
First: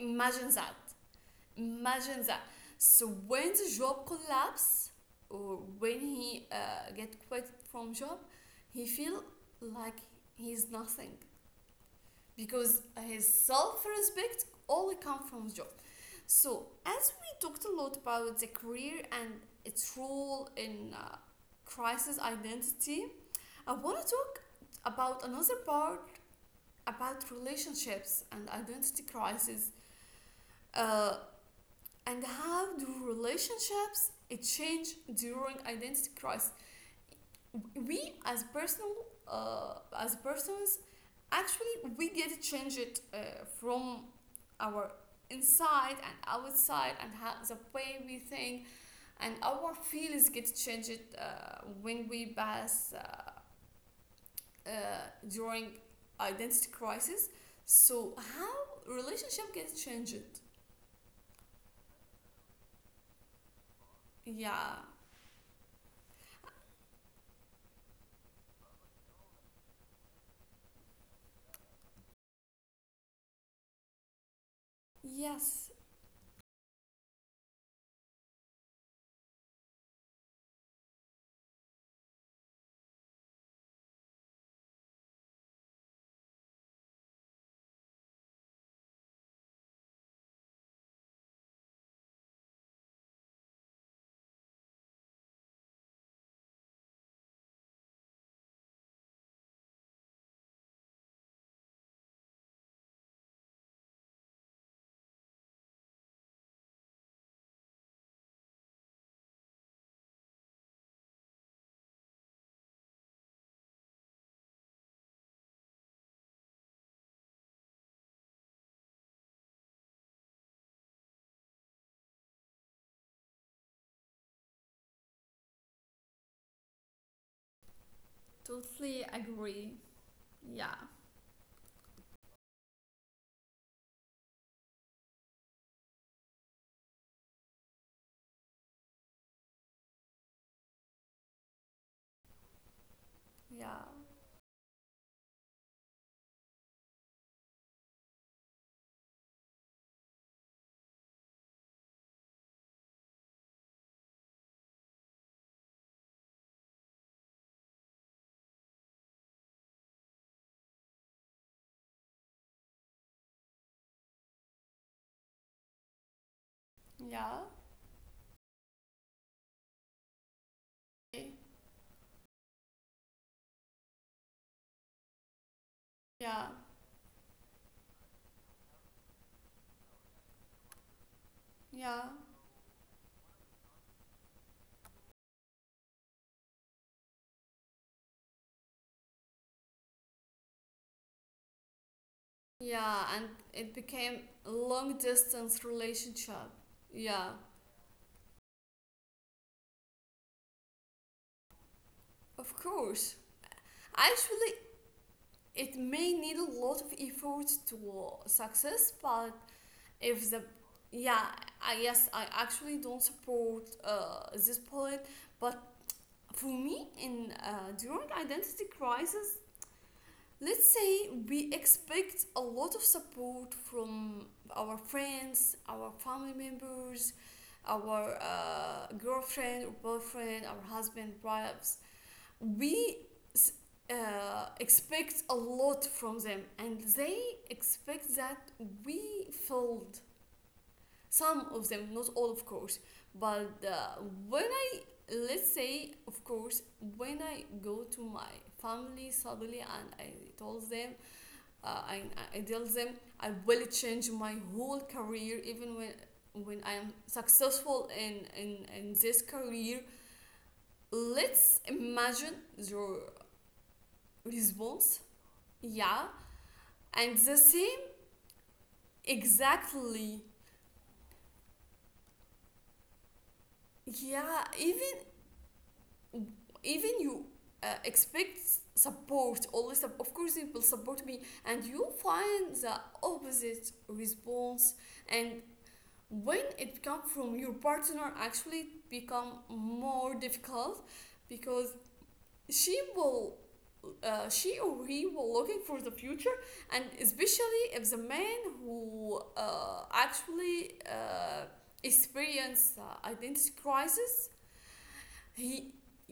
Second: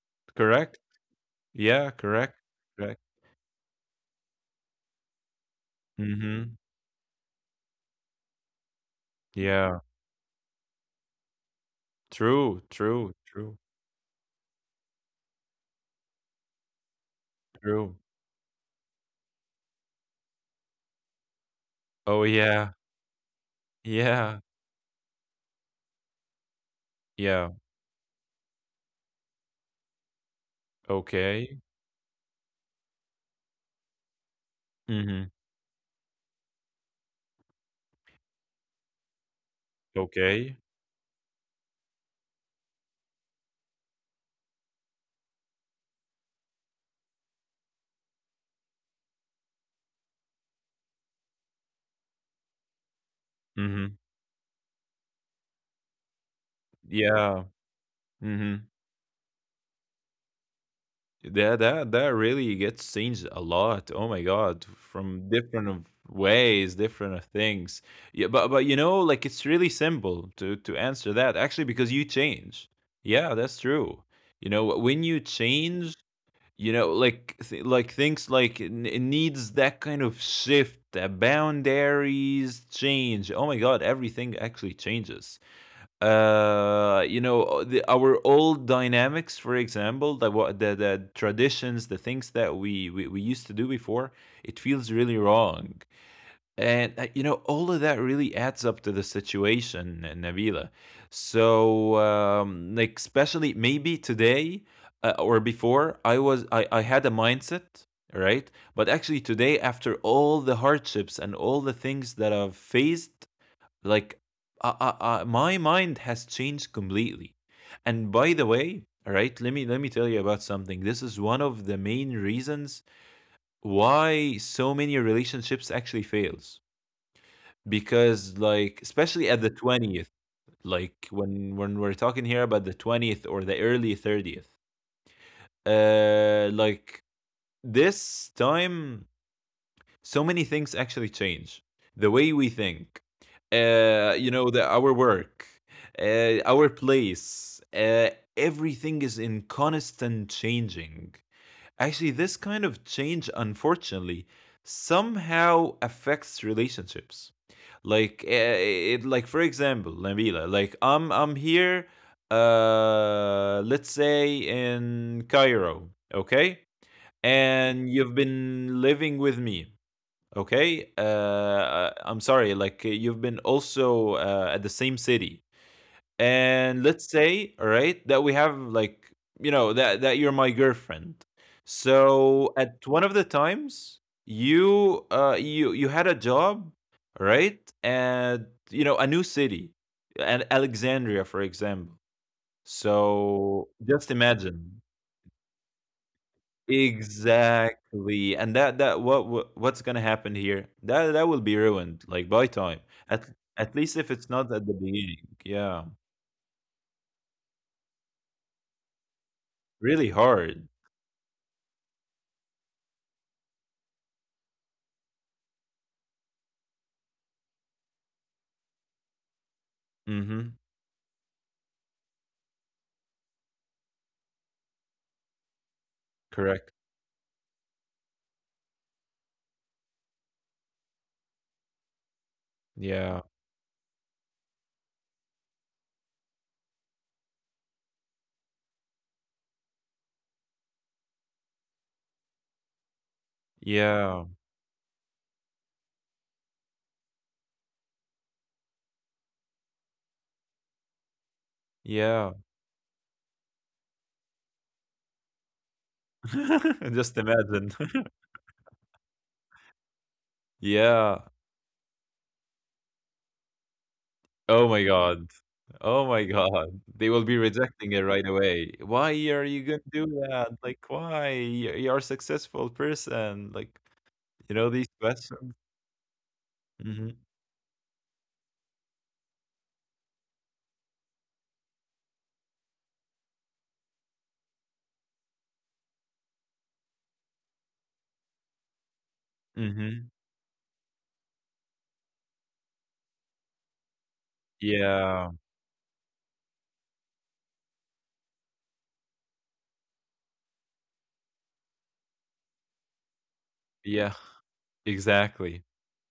[SPEAKER 1] Imagine that.
[SPEAKER 2] correct. Yeah,
[SPEAKER 1] Imagine
[SPEAKER 2] correct.
[SPEAKER 1] that.
[SPEAKER 2] Correct.
[SPEAKER 1] So when the job collapse or when he
[SPEAKER 2] Mhm.
[SPEAKER 1] get quit from job, he feel
[SPEAKER 2] Yeah.
[SPEAKER 1] like he's nothing
[SPEAKER 2] True,
[SPEAKER 1] because
[SPEAKER 2] true,
[SPEAKER 1] his
[SPEAKER 2] true,
[SPEAKER 1] self respect only come from job. So, as we talked a lot
[SPEAKER 2] true.
[SPEAKER 1] about the career and its role in crisis
[SPEAKER 2] Oh, yeah.
[SPEAKER 1] identity, I want to
[SPEAKER 2] Yeah.
[SPEAKER 1] talk about another part about
[SPEAKER 2] Yeah.
[SPEAKER 1] relationships and identity crisis, uh,
[SPEAKER 2] Okay.
[SPEAKER 1] and how do relationships it change
[SPEAKER 2] Mhm.
[SPEAKER 1] during identity crisis. We as personal, as
[SPEAKER 2] Okay.
[SPEAKER 1] persons actually we get to change it from our inside and outside, and how the way we think and our feelings get changed when we pass,
[SPEAKER 2] Mhm.
[SPEAKER 1] uh, during identity crisis.
[SPEAKER 2] Yeah.
[SPEAKER 1] So
[SPEAKER 2] Mhm.
[SPEAKER 1] how relationship gets changed?
[SPEAKER 2] That that that really gets changed a lot. Oh my God.
[SPEAKER 1] Yeah.
[SPEAKER 2] From different of ways, different of things. Yeah, but you know, like, it's really simple to answer that, actually, because you change. Yeah, that's true. You know, when you
[SPEAKER 1] Yes,
[SPEAKER 2] change, you know, like like things, like, it needs that kind of shift, that boundaries change. Oh my God, everything actually changes. You know, our old dynamics, for example, the traditions, the things that we, we used to do before, it feels really wrong. And you know, all of that really adds up to the situation, Nabila. So, like, especially maybe today, or before, I had a mindset, right? But actually, today, after all the hardships and all the things that I've faced, like, my mind has changed completely. And by the way, all right, let me tell you about something. This is one of the main reasons why so many relationships actually fails, because, like,
[SPEAKER 1] totally
[SPEAKER 2] especially at the
[SPEAKER 1] agree.
[SPEAKER 2] 20th,
[SPEAKER 1] Yeah.
[SPEAKER 2] like, when we're talking here about the 20th or the early 30th, like this time, so many things actually change: the way we think,
[SPEAKER 1] Yeah,
[SPEAKER 2] you know, the our work, our place, everything is in constant changing. Actually, this kind of change, unfortunately, somehow affects relationships. Like, eh, eh, it like, for example, Nabila, like, I'm here, let's say, in Cairo, okay,
[SPEAKER 1] yeah,
[SPEAKER 2] and you've been living with me. Okay,
[SPEAKER 1] yeah,
[SPEAKER 2] I'm sorry, like, you've been also, at the same city. And let's say, all right, that we have like, you know, that you're my girlfriend.
[SPEAKER 1] yeah,
[SPEAKER 2] So at one of the times, you had a job, right, and, you know, a new city, and Alexandria, for example.
[SPEAKER 1] yeah, and
[SPEAKER 2] So
[SPEAKER 1] it
[SPEAKER 2] just
[SPEAKER 1] became a
[SPEAKER 2] imagine.
[SPEAKER 1] long distance relationship. Yeah,
[SPEAKER 2] Exactly. And that what's gonna happen here, that that will be ruined like by
[SPEAKER 1] of
[SPEAKER 2] time.
[SPEAKER 1] course.
[SPEAKER 2] at at least if it's
[SPEAKER 1] Actually
[SPEAKER 2] not at the beginning,
[SPEAKER 1] it
[SPEAKER 2] yeah.
[SPEAKER 1] may need a lot of effort to success, but
[SPEAKER 2] Really
[SPEAKER 1] if the
[SPEAKER 2] hard.
[SPEAKER 1] yeah, I yes, I actually don't support this poet. But for me in, during identity crisis, let's
[SPEAKER 2] Hmm.
[SPEAKER 1] say we expect a lot of support from our friends, our family
[SPEAKER 2] Correct.
[SPEAKER 1] members, our girlfriend or boyfriend, our husband wives. we
[SPEAKER 2] Yeah.
[SPEAKER 1] s- uh, expect a lot from them, and they expect that we filled some of them, not all, of course. But
[SPEAKER 2] Yeah.
[SPEAKER 1] when I, let's say, of course, when I go to my family suddenly and I told them, uh, I, I
[SPEAKER 2] Yeah.
[SPEAKER 1] tell them I will change my whole career, even when I am
[SPEAKER 2] Just imagine.
[SPEAKER 1] successful in this career.
[SPEAKER 2] Yeah.
[SPEAKER 1] Let's imagine your
[SPEAKER 2] Oh my
[SPEAKER 1] response.
[SPEAKER 2] God.
[SPEAKER 1] Yeah,
[SPEAKER 2] Oh my God. They
[SPEAKER 1] and
[SPEAKER 2] will
[SPEAKER 1] the
[SPEAKER 2] be
[SPEAKER 1] same
[SPEAKER 2] rejecting it right away. Why are you gonna do
[SPEAKER 1] exactly.
[SPEAKER 2] that? Like, why? You're a successful person. Like,
[SPEAKER 1] Yeah,
[SPEAKER 2] you know, these
[SPEAKER 1] even
[SPEAKER 2] questions.
[SPEAKER 1] even
[SPEAKER 2] Hmm.
[SPEAKER 1] you expect support always of course it will support me, and you find the opposite response. And when it comes from your partner, actually it become
[SPEAKER 2] Hmm.
[SPEAKER 1] more difficult, because she will, she or he
[SPEAKER 2] Yeah.
[SPEAKER 1] will looking for the future. And especially if the man who actually experience identity
[SPEAKER 2] Yeah.
[SPEAKER 1] crisis,
[SPEAKER 2] Exactly.
[SPEAKER 1] he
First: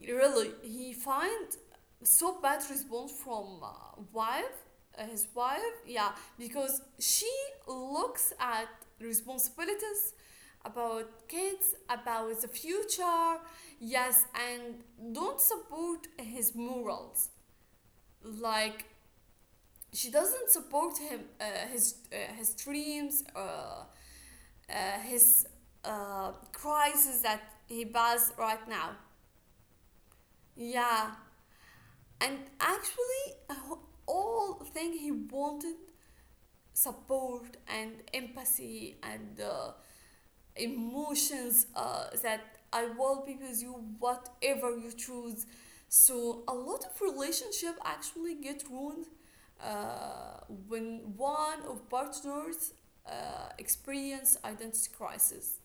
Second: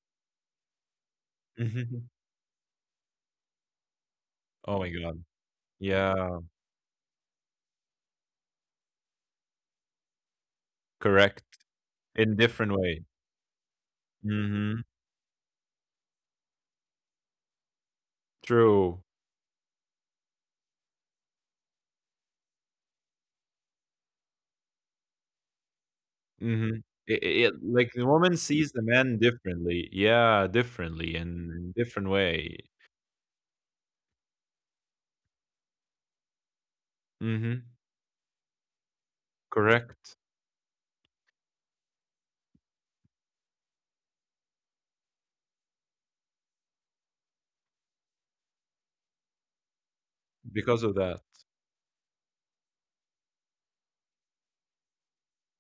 [SPEAKER 1] really he find
[SPEAKER 2] Hmm.
[SPEAKER 1] so bad response from wife,
[SPEAKER 2] Oh my God.
[SPEAKER 1] his wife. Yeah.
[SPEAKER 2] Yeah.
[SPEAKER 1] Because she looks at responsibilities, about
[SPEAKER 2] Correct.
[SPEAKER 1] kids,
[SPEAKER 2] In
[SPEAKER 1] about the
[SPEAKER 2] different way.
[SPEAKER 1] future. Yes,
[SPEAKER 2] Hmm.
[SPEAKER 1] and don't support his morals. Like,
[SPEAKER 2] True.
[SPEAKER 1] she doesn't support him, his dreams, his
[SPEAKER 2] Mhm.
[SPEAKER 1] crisis
[SPEAKER 2] It
[SPEAKER 1] that
[SPEAKER 2] it
[SPEAKER 1] he
[SPEAKER 2] like the
[SPEAKER 1] has
[SPEAKER 2] woman
[SPEAKER 1] right
[SPEAKER 2] sees
[SPEAKER 1] now.
[SPEAKER 2] the man differently. Yeah,
[SPEAKER 1] Yeah.
[SPEAKER 2] differently and in different
[SPEAKER 1] And
[SPEAKER 2] way.
[SPEAKER 1] actually, uh, all thing he wanted support
[SPEAKER 2] Mhm.
[SPEAKER 1] and empathy and
[SPEAKER 2] Correct.
[SPEAKER 1] emotions, that I will be with you whatever you choose. So a lot of relationship actually get ruined uh,
[SPEAKER 2] Because
[SPEAKER 1] when
[SPEAKER 2] of that.
[SPEAKER 1] one of partners experience identity crisis.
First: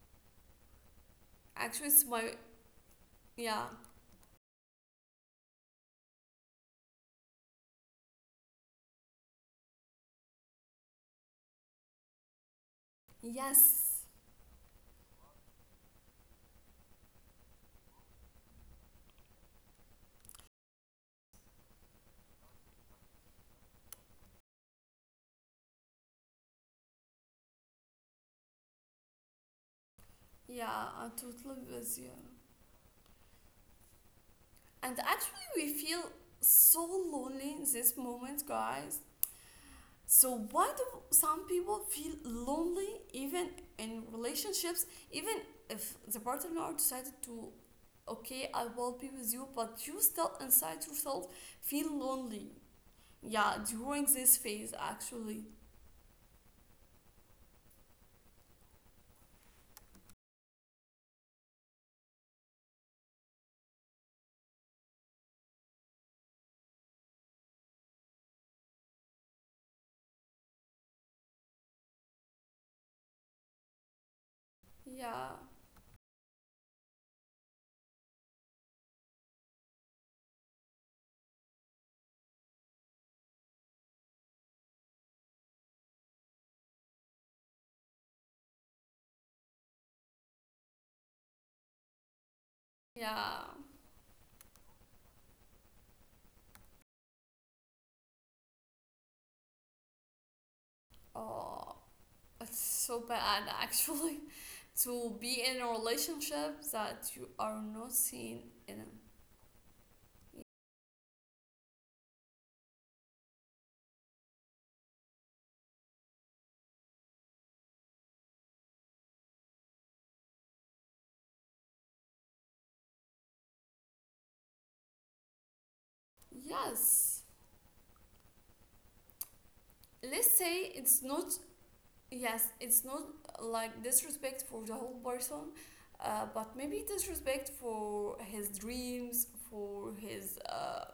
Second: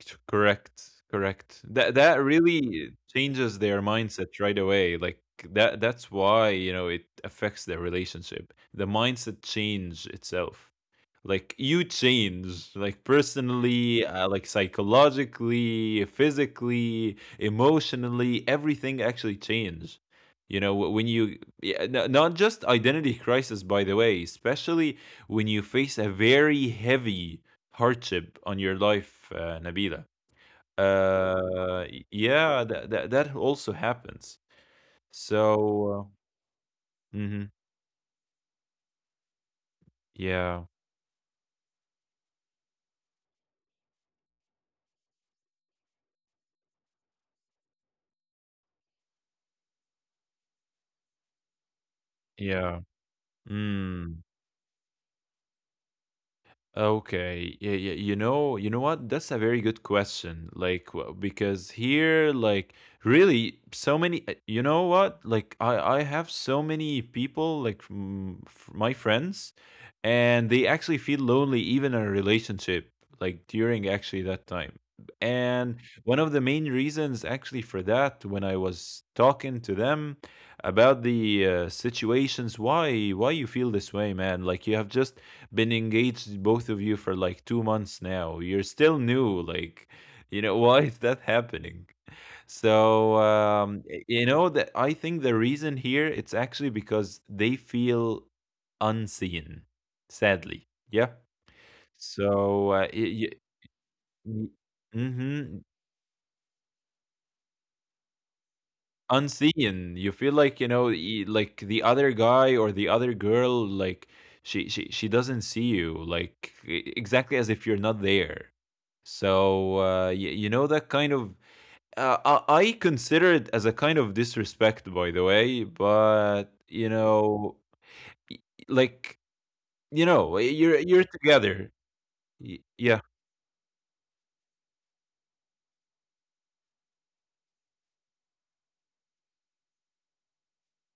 [SPEAKER 2] Correct. Correct.
[SPEAKER 1] Actually
[SPEAKER 2] That
[SPEAKER 1] it's
[SPEAKER 2] that
[SPEAKER 1] my
[SPEAKER 2] really changes
[SPEAKER 1] Yeah.
[SPEAKER 2] their mindset right away. Like that that's why, you know, it affects their relationship. The mindset change itself. Like you change, like, personally,
[SPEAKER 1] Yes.
[SPEAKER 2] like, psychologically, physically, emotionally, everything actually change. You know, when you, yeah, not just identity crisis, by the way, especially when you face a very heavy hardship on your life, Nabila.
[SPEAKER 1] Yeah, I totally with you.
[SPEAKER 2] Yeah, that, that that also happens.
[SPEAKER 1] And actually, we feel
[SPEAKER 2] So,
[SPEAKER 1] so
[SPEAKER 2] uh, mhm,
[SPEAKER 1] lonely in this moment, guys. So
[SPEAKER 2] yeah,
[SPEAKER 1] why do some people feel lonely even in relationships? Even if the partner decided to, okay, I will be with you, but you still inside yourself feel lonely.
[SPEAKER 2] yeah.
[SPEAKER 1] Yeah, during
[SPEAKER 2] Mm.
[SPEAKER 1] this phase, actually.
[SPEAKER 2] Okay. Yeah, yeah, you know what? That's a very good question. Like, because here, like, really so many, you know what? Like, I have so many people, like, from my friends, and they actually feel lonely even in a relationship, like, during actually that time.
[SPEAKER 1] Yeah,
[SPEAKER 2] And one of the main reasons actually for that, when I was talking to them about the, situations, why you feel this way, man? Like, you have just been engaged, both of you, for like 2 months now. You're still new. Like, you know, why is that happening? So,
[SPEAKER 1] yeah.
[SPEAKER 2] y- you know that I think the reason here, it's actually because they feel unseen, sadly. Yeah.
[SPEAKER 1] Oh, it's
[SPEAKER 2] So,
[SPEAKER 1] so bad, actually,
[SPEAKER 2] y-
[SPEAKER 1] to be
[SPEAKER 2] mhm,
[SPEAKER 1] in a relationship that you are not seen in.
[SPEAKER 2] unseen. You feel like, you know, like the other guy or the other girl, like, she doesn't see you, like, exactly as if you're not there. So, you know, that kind of, uh, I consider it as a kind of disrespect, by the way. But you
[SPEAKER 1] Yes.
[SPEAKER 2] know, y- like, you
[SPEAKER 1] Let's
[SPEAKER 2] know,
[SPEAKER 1] say
[SPEAKER 2] you're
[SPEAKER 1] it's not,
[SPEAKER 2] together.
[SPEAKER 1] yes, it's not
[SPEAKER 2] Yeah.
[SPEAKER 1] like disrespect for the whole person, but maybe disrespect for his dreams, for his,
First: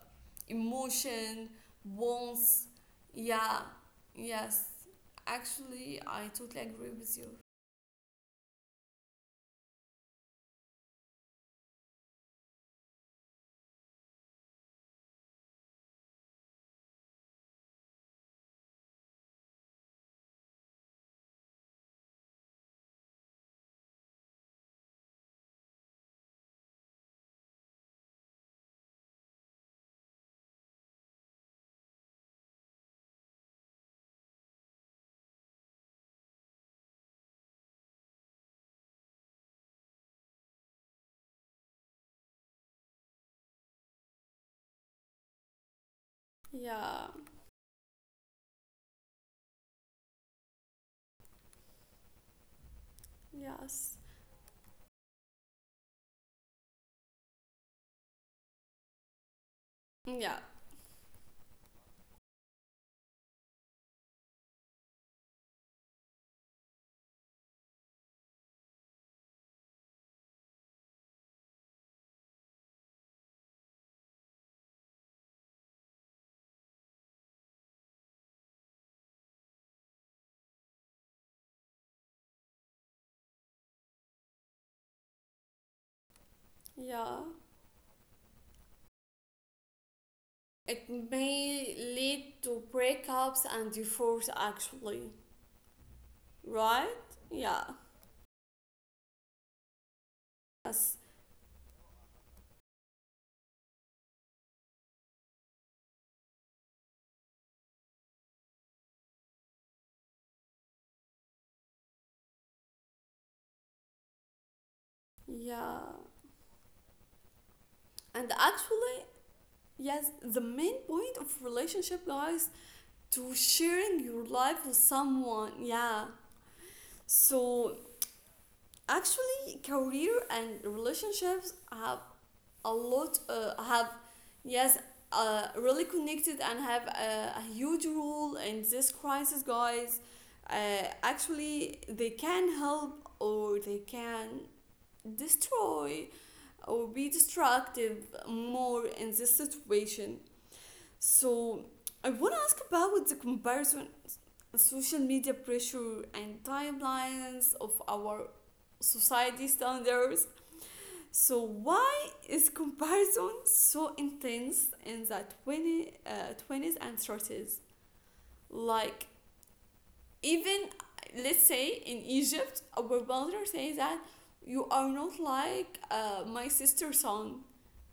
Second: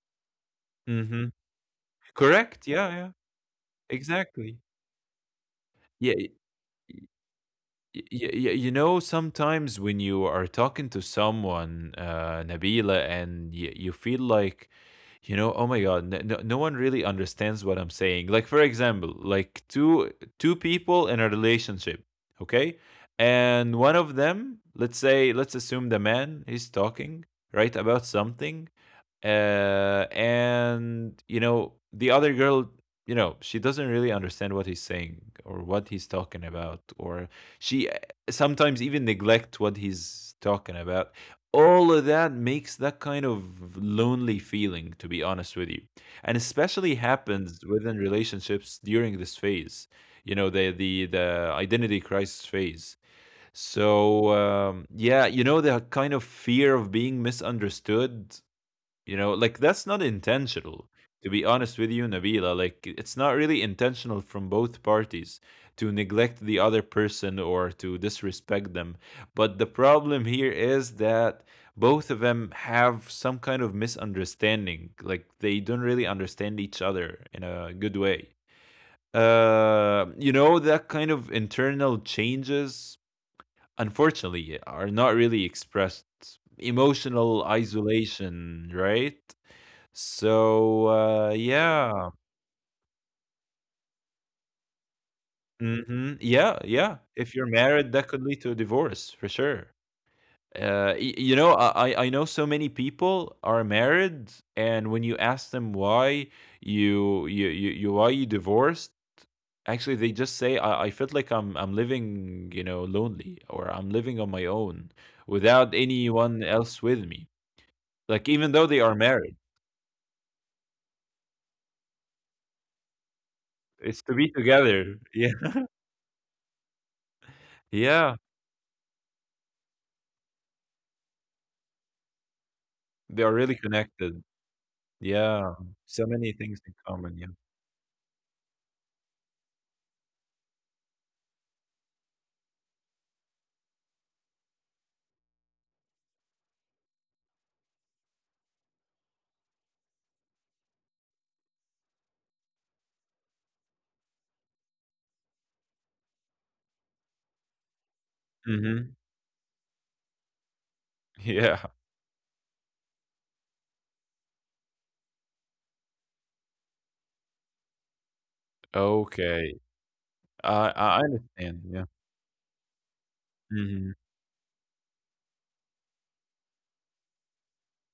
[SPEAKER 2] Mm-hmm.
[SPEAKER 1] emotion,
[SPEAKER 2] Correct.
[SPEAKER 1] wants.
[SPEAKER 2] Yeah. Yeah.
[SPEAKER 1] Yeah,
[SPEAKER 2] Exactly.
[SPEAKER 1] yes. Actually,
[SPEAKER 2] Yeah.
[SPEAKER 1] I totally agree with you.
[SPEAKER 2] Y y y You know, sometimes when you are talking to someone, Nabila, and y you feel like, you know, oh my God, n no one really understands what I'm saying. Like, for example, like, two people in a relationship, okay? And one of them, let's say, let's assume the man is talking, right, about something, and you know, the other girl, you know, she doesn't really understand what he's saying or what he's talking about, or she, sometimes even neglect what he's talking about. All of that makes that kind of lonely feeling, to be honest with you, and especially
[SPEAKER 1] Yeah,
[SPEAKER 2] happens within relationships during this phase. You know, the the identity crisis phase.
[SPEAKER 1] yes.
[SPEAKER 2] So, yeah, you know, the kind of fear of being misunderstood. You know, like, that's not
[SPEAKER 1] Yeah,
[SPEAKER 2] intentional. To be honest with you, Nabila, like, it's not really intentional from both parties to neglect the other person or to disrespect them. But the problem here is that both of them have some kind of misunderstanding. Like, they don't really understand each other in a good way. You know, that kind of internal changes, unfortunately, are not really expressed.
[SPEAKER 1] yeah.
[SPEAKER 2] Emotional isolation, right?
[SPEAKER 1] It
[SPEAKER 2] So,
[SPEAKER 1] may
[SPEAKER 2] yeah.
[SPEAKER 1] lead to breakups and divorce, actually,
[SPEAKER 2] Mhm. Yeah,
[SPEAKER 1] right?
[SPEAKER 2] yeah. If you're
[SPEAKER 1] Yeah.
[SPEAKER 2] married, that could lead to a divorce for sure.
[SPEAKER 1] Yes.
[SPEAKER 2] Y You know, I I know so many people are married, and when you ask them why you why you divorced, actually they just say, I felt like I'm living, you know, lonely, or I'm living on my own without
[SPEAKER 1] Yeah.
[SPEAKER 2] anyone else with me.
[SPEAKER 1] And
[SPEAKER 2] Like, even though they are
[SPEAKER 1] actually,
[SPEAKER 2] married,
[SPEAKER 1] yes, the main point of relationship, guys, to sharing
[SPEAKER 2] it's to
[SPEAKER 1] your
[SPEAKER 2] be
[SPEAKER 1] life with
[SPEAKER 2] together. Yeah.
[SPEAKER 1] someone. Yeah. So
[SPEAKER 2] Yeah.
[SPEAKER 1] actually, career and relationships have a
[SPEAKER 2] They are
[SPEAKER 1] lot.
[SPEAKER 2] really
[SPEAKER 1] Have,
[SPEAKER 2] connected.
[SPEAKER 1] yes,
[SPEAKER 2] Yeah,
[SPEAKER 1] really
[SPEAKER 2] so many
[SPEAKER 1] connected
[SPEAKER 2] things in
[SPEAKER 1] and have
[SPEAKER 2] common, yeah.
[SPEAKER 1] a huge role in this crisis, guys. Actually, they can help or they can destroy or be destructive more in this situation. So I want to ask about the comparison, social media pressure, and timelines of our
[SPEAKER 2] Mhm.
[SPEAKER 1] society standards. So
[SPEAKER 2] Yeah,
[SPEAKER 1] why is comparison so intense in the 20s and 30s? Like,
[SPEAKER 2] okay.
[SPEAKER 1] even
[SPEAKER 2] I
[SPEAKER 1] let's
[SPEAKER 2] understand,
[SPEAKER 1] say
[SPEAKER 2] yeah.
[SPEAKER 1] in Egypt, our mother says
[SPEAKER 2] Mhm.
[SPEAKER 1] that you are not like, my sister's son.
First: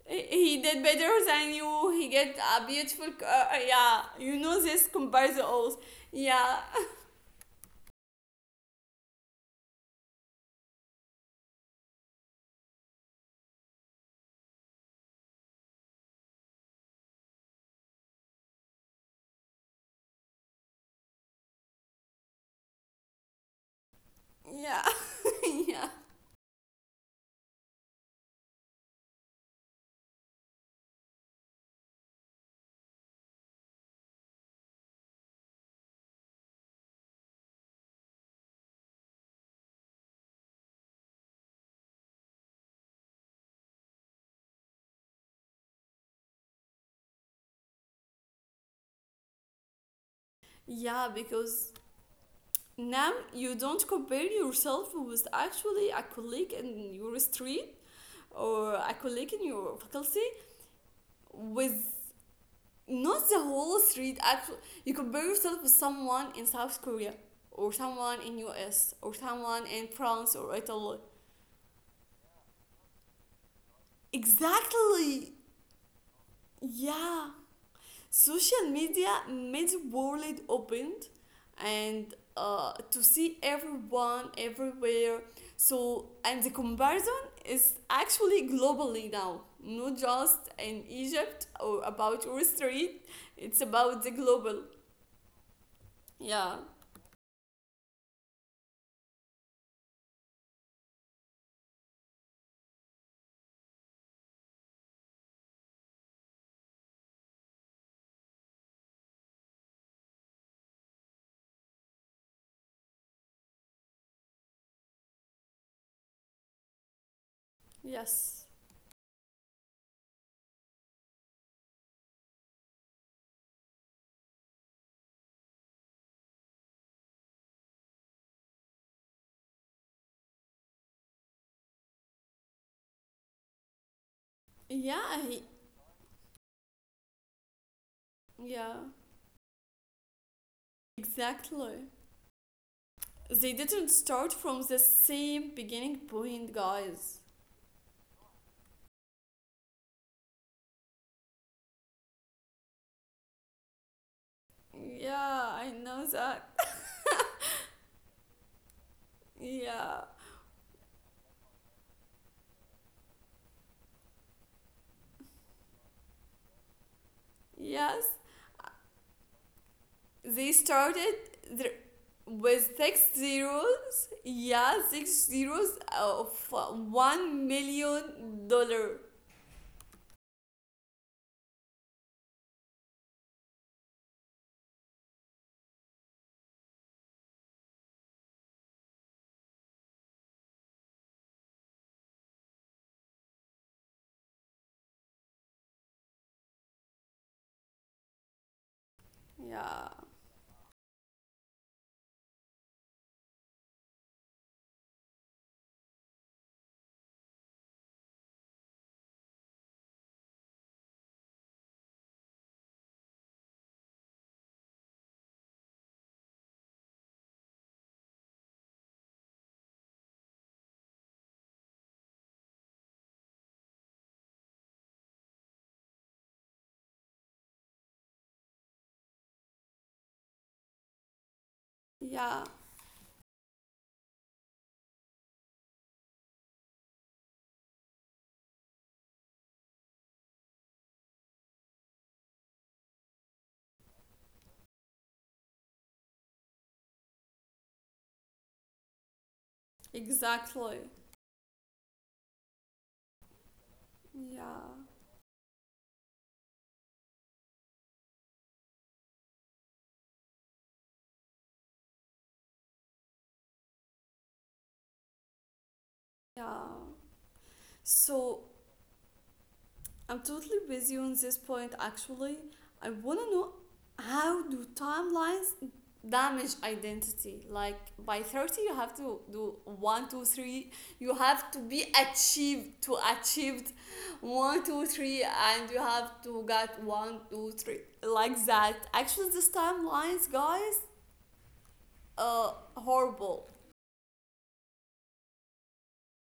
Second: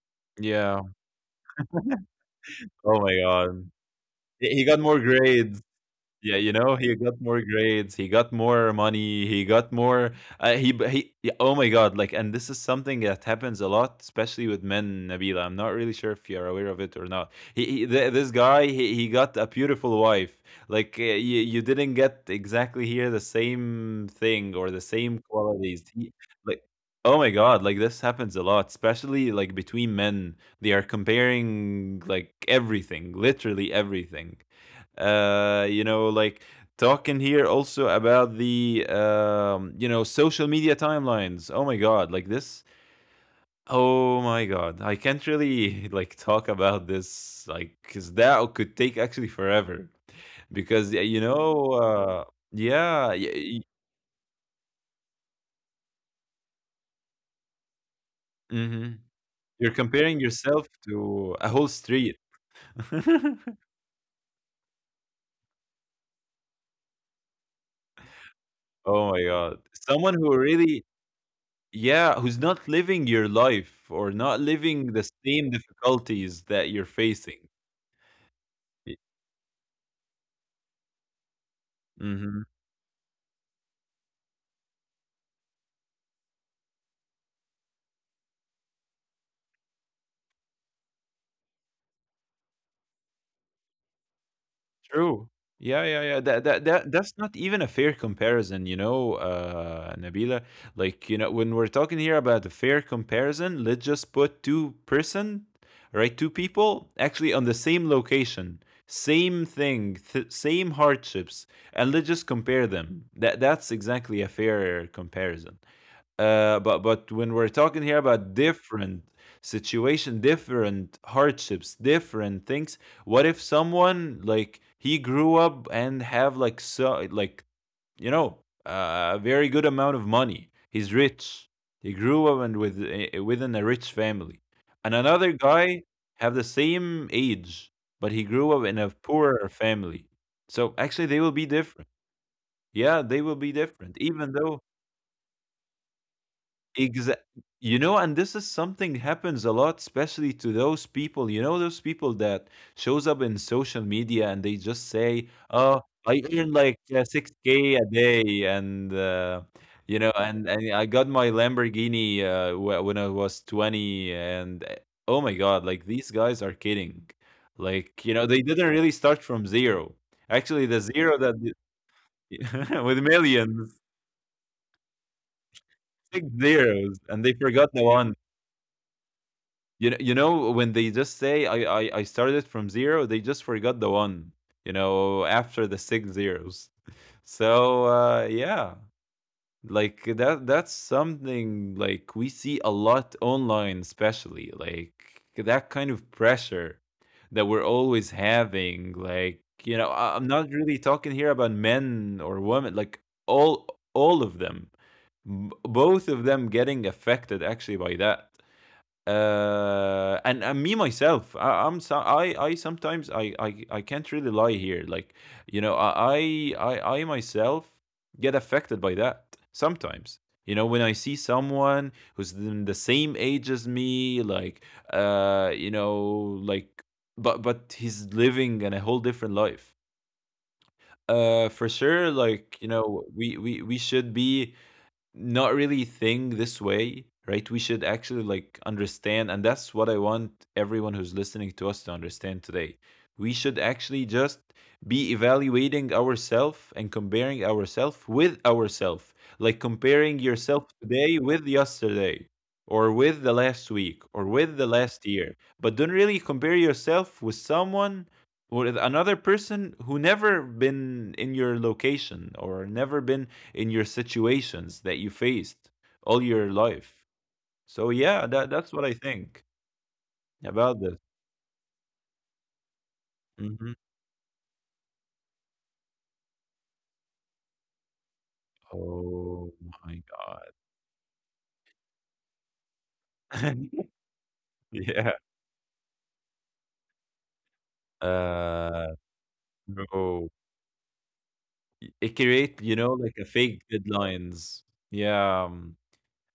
[SPEAKER 1] He-
[SPEAKER 2] Yeah.
[SPEAKER 1] did better than you. He get a
[SPEAKER 2] Oh
[SPEAKER 1] beautiful.
[SPEAKER 2] my god.
[SPEAKER 1] Yeah, you know
[SPEAKER 2] He got
[SPEAKER 1] this
[SPEAKER 2] more
[SPEAKER 1] comparison.
[SPEAKER 2] grades.
[SPEAKER 1] Also.
[SPEAKER 2] Yeah,
[SPEAKER 1] Yeah,
[SPEAKER 2] you know, he got more grades, he got more money, he got more. He b- he. Yeah, oh my god! Like, and this is something that happens a lot, especially with men. Nabila, I'm not really sure if you're aware of it or not. This guy, he got a beautiful wife. Like, you didn't get exactly here the same thing or the
[SPEAKER 1] yeah,
[SPEAKER 2] same
[SPEAKER 1] yeah,
[SPEAKER 2] qualities. Like, oh my god! Like, this happens a lot, especially like between men. They are comparing like everything, literally everything, you know, like, talking here also about the, you know, social media timelines. Oh my god, like this. Oh my god, I can't really like talk about this, like, because that could take actually forever, because,
[SPEAKER 1] yeah.
[SPEAKER 2] you
[SPEAKER 1] Because
[SPEAKER 2] know,
[SPEAKER 1] now
[SPEAKER 2] yeah,
[SPEAKER 1] you don't compare yourself with actually a colleague in your street or a
[SPEAKER 2] mhm.
[SPEAKER 1] colleague in your
[SPEAKER 2] You're comparing
[SPEAKER 1] faculty.
[SPEAKER 2] yourself to a whole
[SPEAKER 1] With
[SPEAKER 2] street.
[SPEAKER 1] Not the whole street, actually. You compare yourself with someone in South Korea, or someone in US, or
[SPEAKER 2] Oh my god,
[SPEAKER 1] someone in
[SPEAKER 2] someone
[SPEAKER 1] France
[SPEAKER 2] who
[SPEAKER 1] or
[SPEAKER 2] really,
[SPEAKER 1] Italy,
[SPEAKER 2] yeah, who's not living your life or not living the
[SPEAKER 1] exactly.
[SPEAKER 2] same difficulties that you're
[SPEAKER 1] Yeah.
[SPEAKER 2] facing.
[SPEAKER 1] Social
[SPEAKER 2] Y-
[SPEAKER 1] media made the world opened, and
[SPEAKER 2] Mhm.
[SPEAKER 1] to see everyone everywhere. So, and the comparison is actually globally now, not just in Egypt or about your street, it's about the global.
[SPEAKER 2] True. Yeah, yeah, yeah. That
[SPEAKER 1] Yeah.
[SPEAKER 2] that that that's not even a fair comparison, you know, Nabila. Like, you know, when we're talking here about a fair comparison, let's just put two-person, right? Two people actually on the same location, same thing, same hardships, and let's just compare them. That that's exactly a fair comparison. But but when we're talking here about
[SPEAKER 1] Yes.
[SPEAKER 2] different situation, different hardships, different things, what if someone, like, he grew up and have like, so, like, you know, a very good amount of money. He's rich. He grew up and with, within a rich family, and
[SPEAKER 1] Yeah,
[SPEAKER 2] another guy have the same age, but he grew up in
[SPEAKER 1] yeah,
[SPEAKER 2] a poorer family. So actually, they will be
[SPEAKER 1] exactly.
[SPEAKER 2] different. Yeah, they will
[SPEAKER 1] They
[SPEAKER 2] be
[SPEAKER 1] didn't
[SPEAKER 2] different,
[SPEAKER 1] start
[SPEAKER 2] even
[SPEAKER 1] from
[SPEAKER 2] though,
[SPEAKER 1] the same beginning point,
[SPEAKER 2] Exa
[SPEAKER 1] guys.
[SPEAKER 2] you know, and this is something happens a lot, especially to those people. You know, those people that shows up in social media and they just
[SPEAKER 1] Yeah,
[SPEAKER 2] say,
[SPEAKER 1] I
[SPEAKER 2] "Oh,
[SPEAKER 1] know
[SPEAKER 2] I
[SPEAKER 1] that.
[SPEAKER 2] earn like 6K a day," and you
[SPEAKER 1] Yeah,
[SPEAKER 2] know, and I got my Lamborghini when I was 20, and oh my God, like these guys are kidding.
[SPEAKER 1] yes.
[SPEAKER 2] Like you know, they didn't really start from zero.
[SPEAKER 1] They
[SPEAKER 2] Actually, the
[SPEAKER 1] started
[SPEAKER 2] zero that
[SPEAKER 1] their, with
[SPEAKER 2] with
[SPEAKER 1] six
[SPEAKER 2] millions,
[SPEAKER 1] zeros. Yeah, six zeros of
[SPEAKER 2] six zeros, and they
[SPEAKER 1] one
[SPEAKER 2] forgot the one.
[SPEAKER 1] million dollar.
[SPEAKER 2] You know when they just say I started from zero, they just forgot the one. You know, after the six zeros. So yeah, like that's something like we see a lot online, especially like that kind of pressure that we're always having. Like you
[SPEAKER 1] Yeah,
[SPEAKER 2] know, I'm not really talking here about men or women. Like all all of them, both of them getting affected actually by that and me myself I, I'm so I sometimes I can't really lie here like you know I myself get affected by that sometimes you know when I see someone who's in the same age as me like uh you know like but he's living in a whole different life for sure
[SPEAKER 1] yeah,
[SPEAKER 2] like you know we should be not really think this way, right? We should actually like understand, and that's what I want everyone who's listening to us to understand today. We should actually just be evaluating ourselves and comparing ourselves with ourselves, like comparing yourself
[SPEAKER 1] exactly.
[SPEAKER 2] today with yesterday or with the last week or with the
[SPEAKER 1] Yeah,
[SPEAKER 2] last year, but don't really compare yourself with someone or with another person who never been in your location or never been in your situations that you faced all your
[SPEAKER 1] yeah.
[SPEAKER 2] life. So yeah,
[SPEAKER 1] So
[SPEAKER 2] that's what I think
[SPEAKER 1] I'm totally with
[SPEAKER 2] about
[SPEAKER 1] you
[SPEAKER 2] this.
[SPEAKER 1] on this point actually. I want to know,
[SPEAKER 2] Hmm.
[SPEAKER 1] how do timelines damage identity? Like, by 30 you have to do
[SPEAKER 2] Oh my
[SPEAKER 1] one, two,
[SPEAKER 2] god.
[SPEAKER 1] three. You have to be achieved to achieved one, two,
[SPEAKER 2] Yeah.
[SPEAKER 1] three, and you have to get one, two, three. Like that.
[SPEAKER 2] Uh
[SPEAKER 1] Actually these
[SPEAKER 2] no.
[SPEAKER 1] timelines, guys,
[SPEAKER 2] It
[SPEAKER 1] uh
[SPEAKER 2] create, you know, like a
[SPEAKER 1] horrible.
[SPEAKER 2] fake deadlines. Yeah.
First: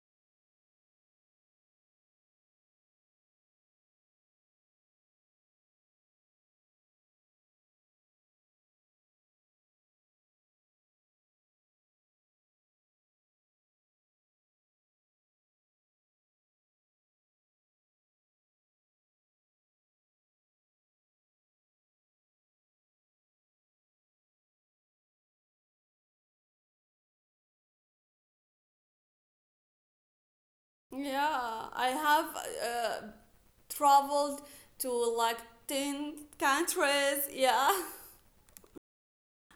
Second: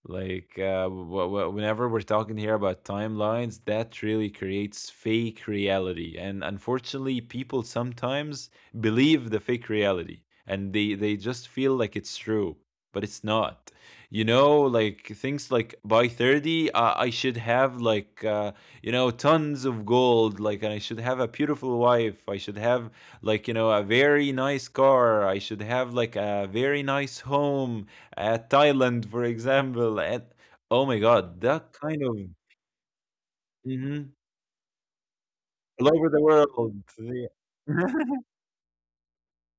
[SPEAKER 2] Like whenever we're talking here about timelines, that really creates fake reality, and unfortunately, people sometimes believe the fake reality, and they just feel like it's true, but it's not. You know, like things like by 30, I should have like you know tons of gold, like, and I should have a beautiful wife. I should have like you know a very nice car. I should have like a very nice home, Thailand, for example. And oh my God,
[SPEAKER 1] Yeah,
[SPEAKER 2] that
[SPEAKER 1] I
[SPEAKER 2] kind of
[SPEAKER 1] have
[SPEAKER 2] mhm,
[SPEAKER 1] traveled to like
[SPEAKER 2] all over
[SPEAKER 1] 10
[SPEAKER 2] the world.
[SPEAKER 1] countries. Yeah.
[SPEAKER 2] Yeah.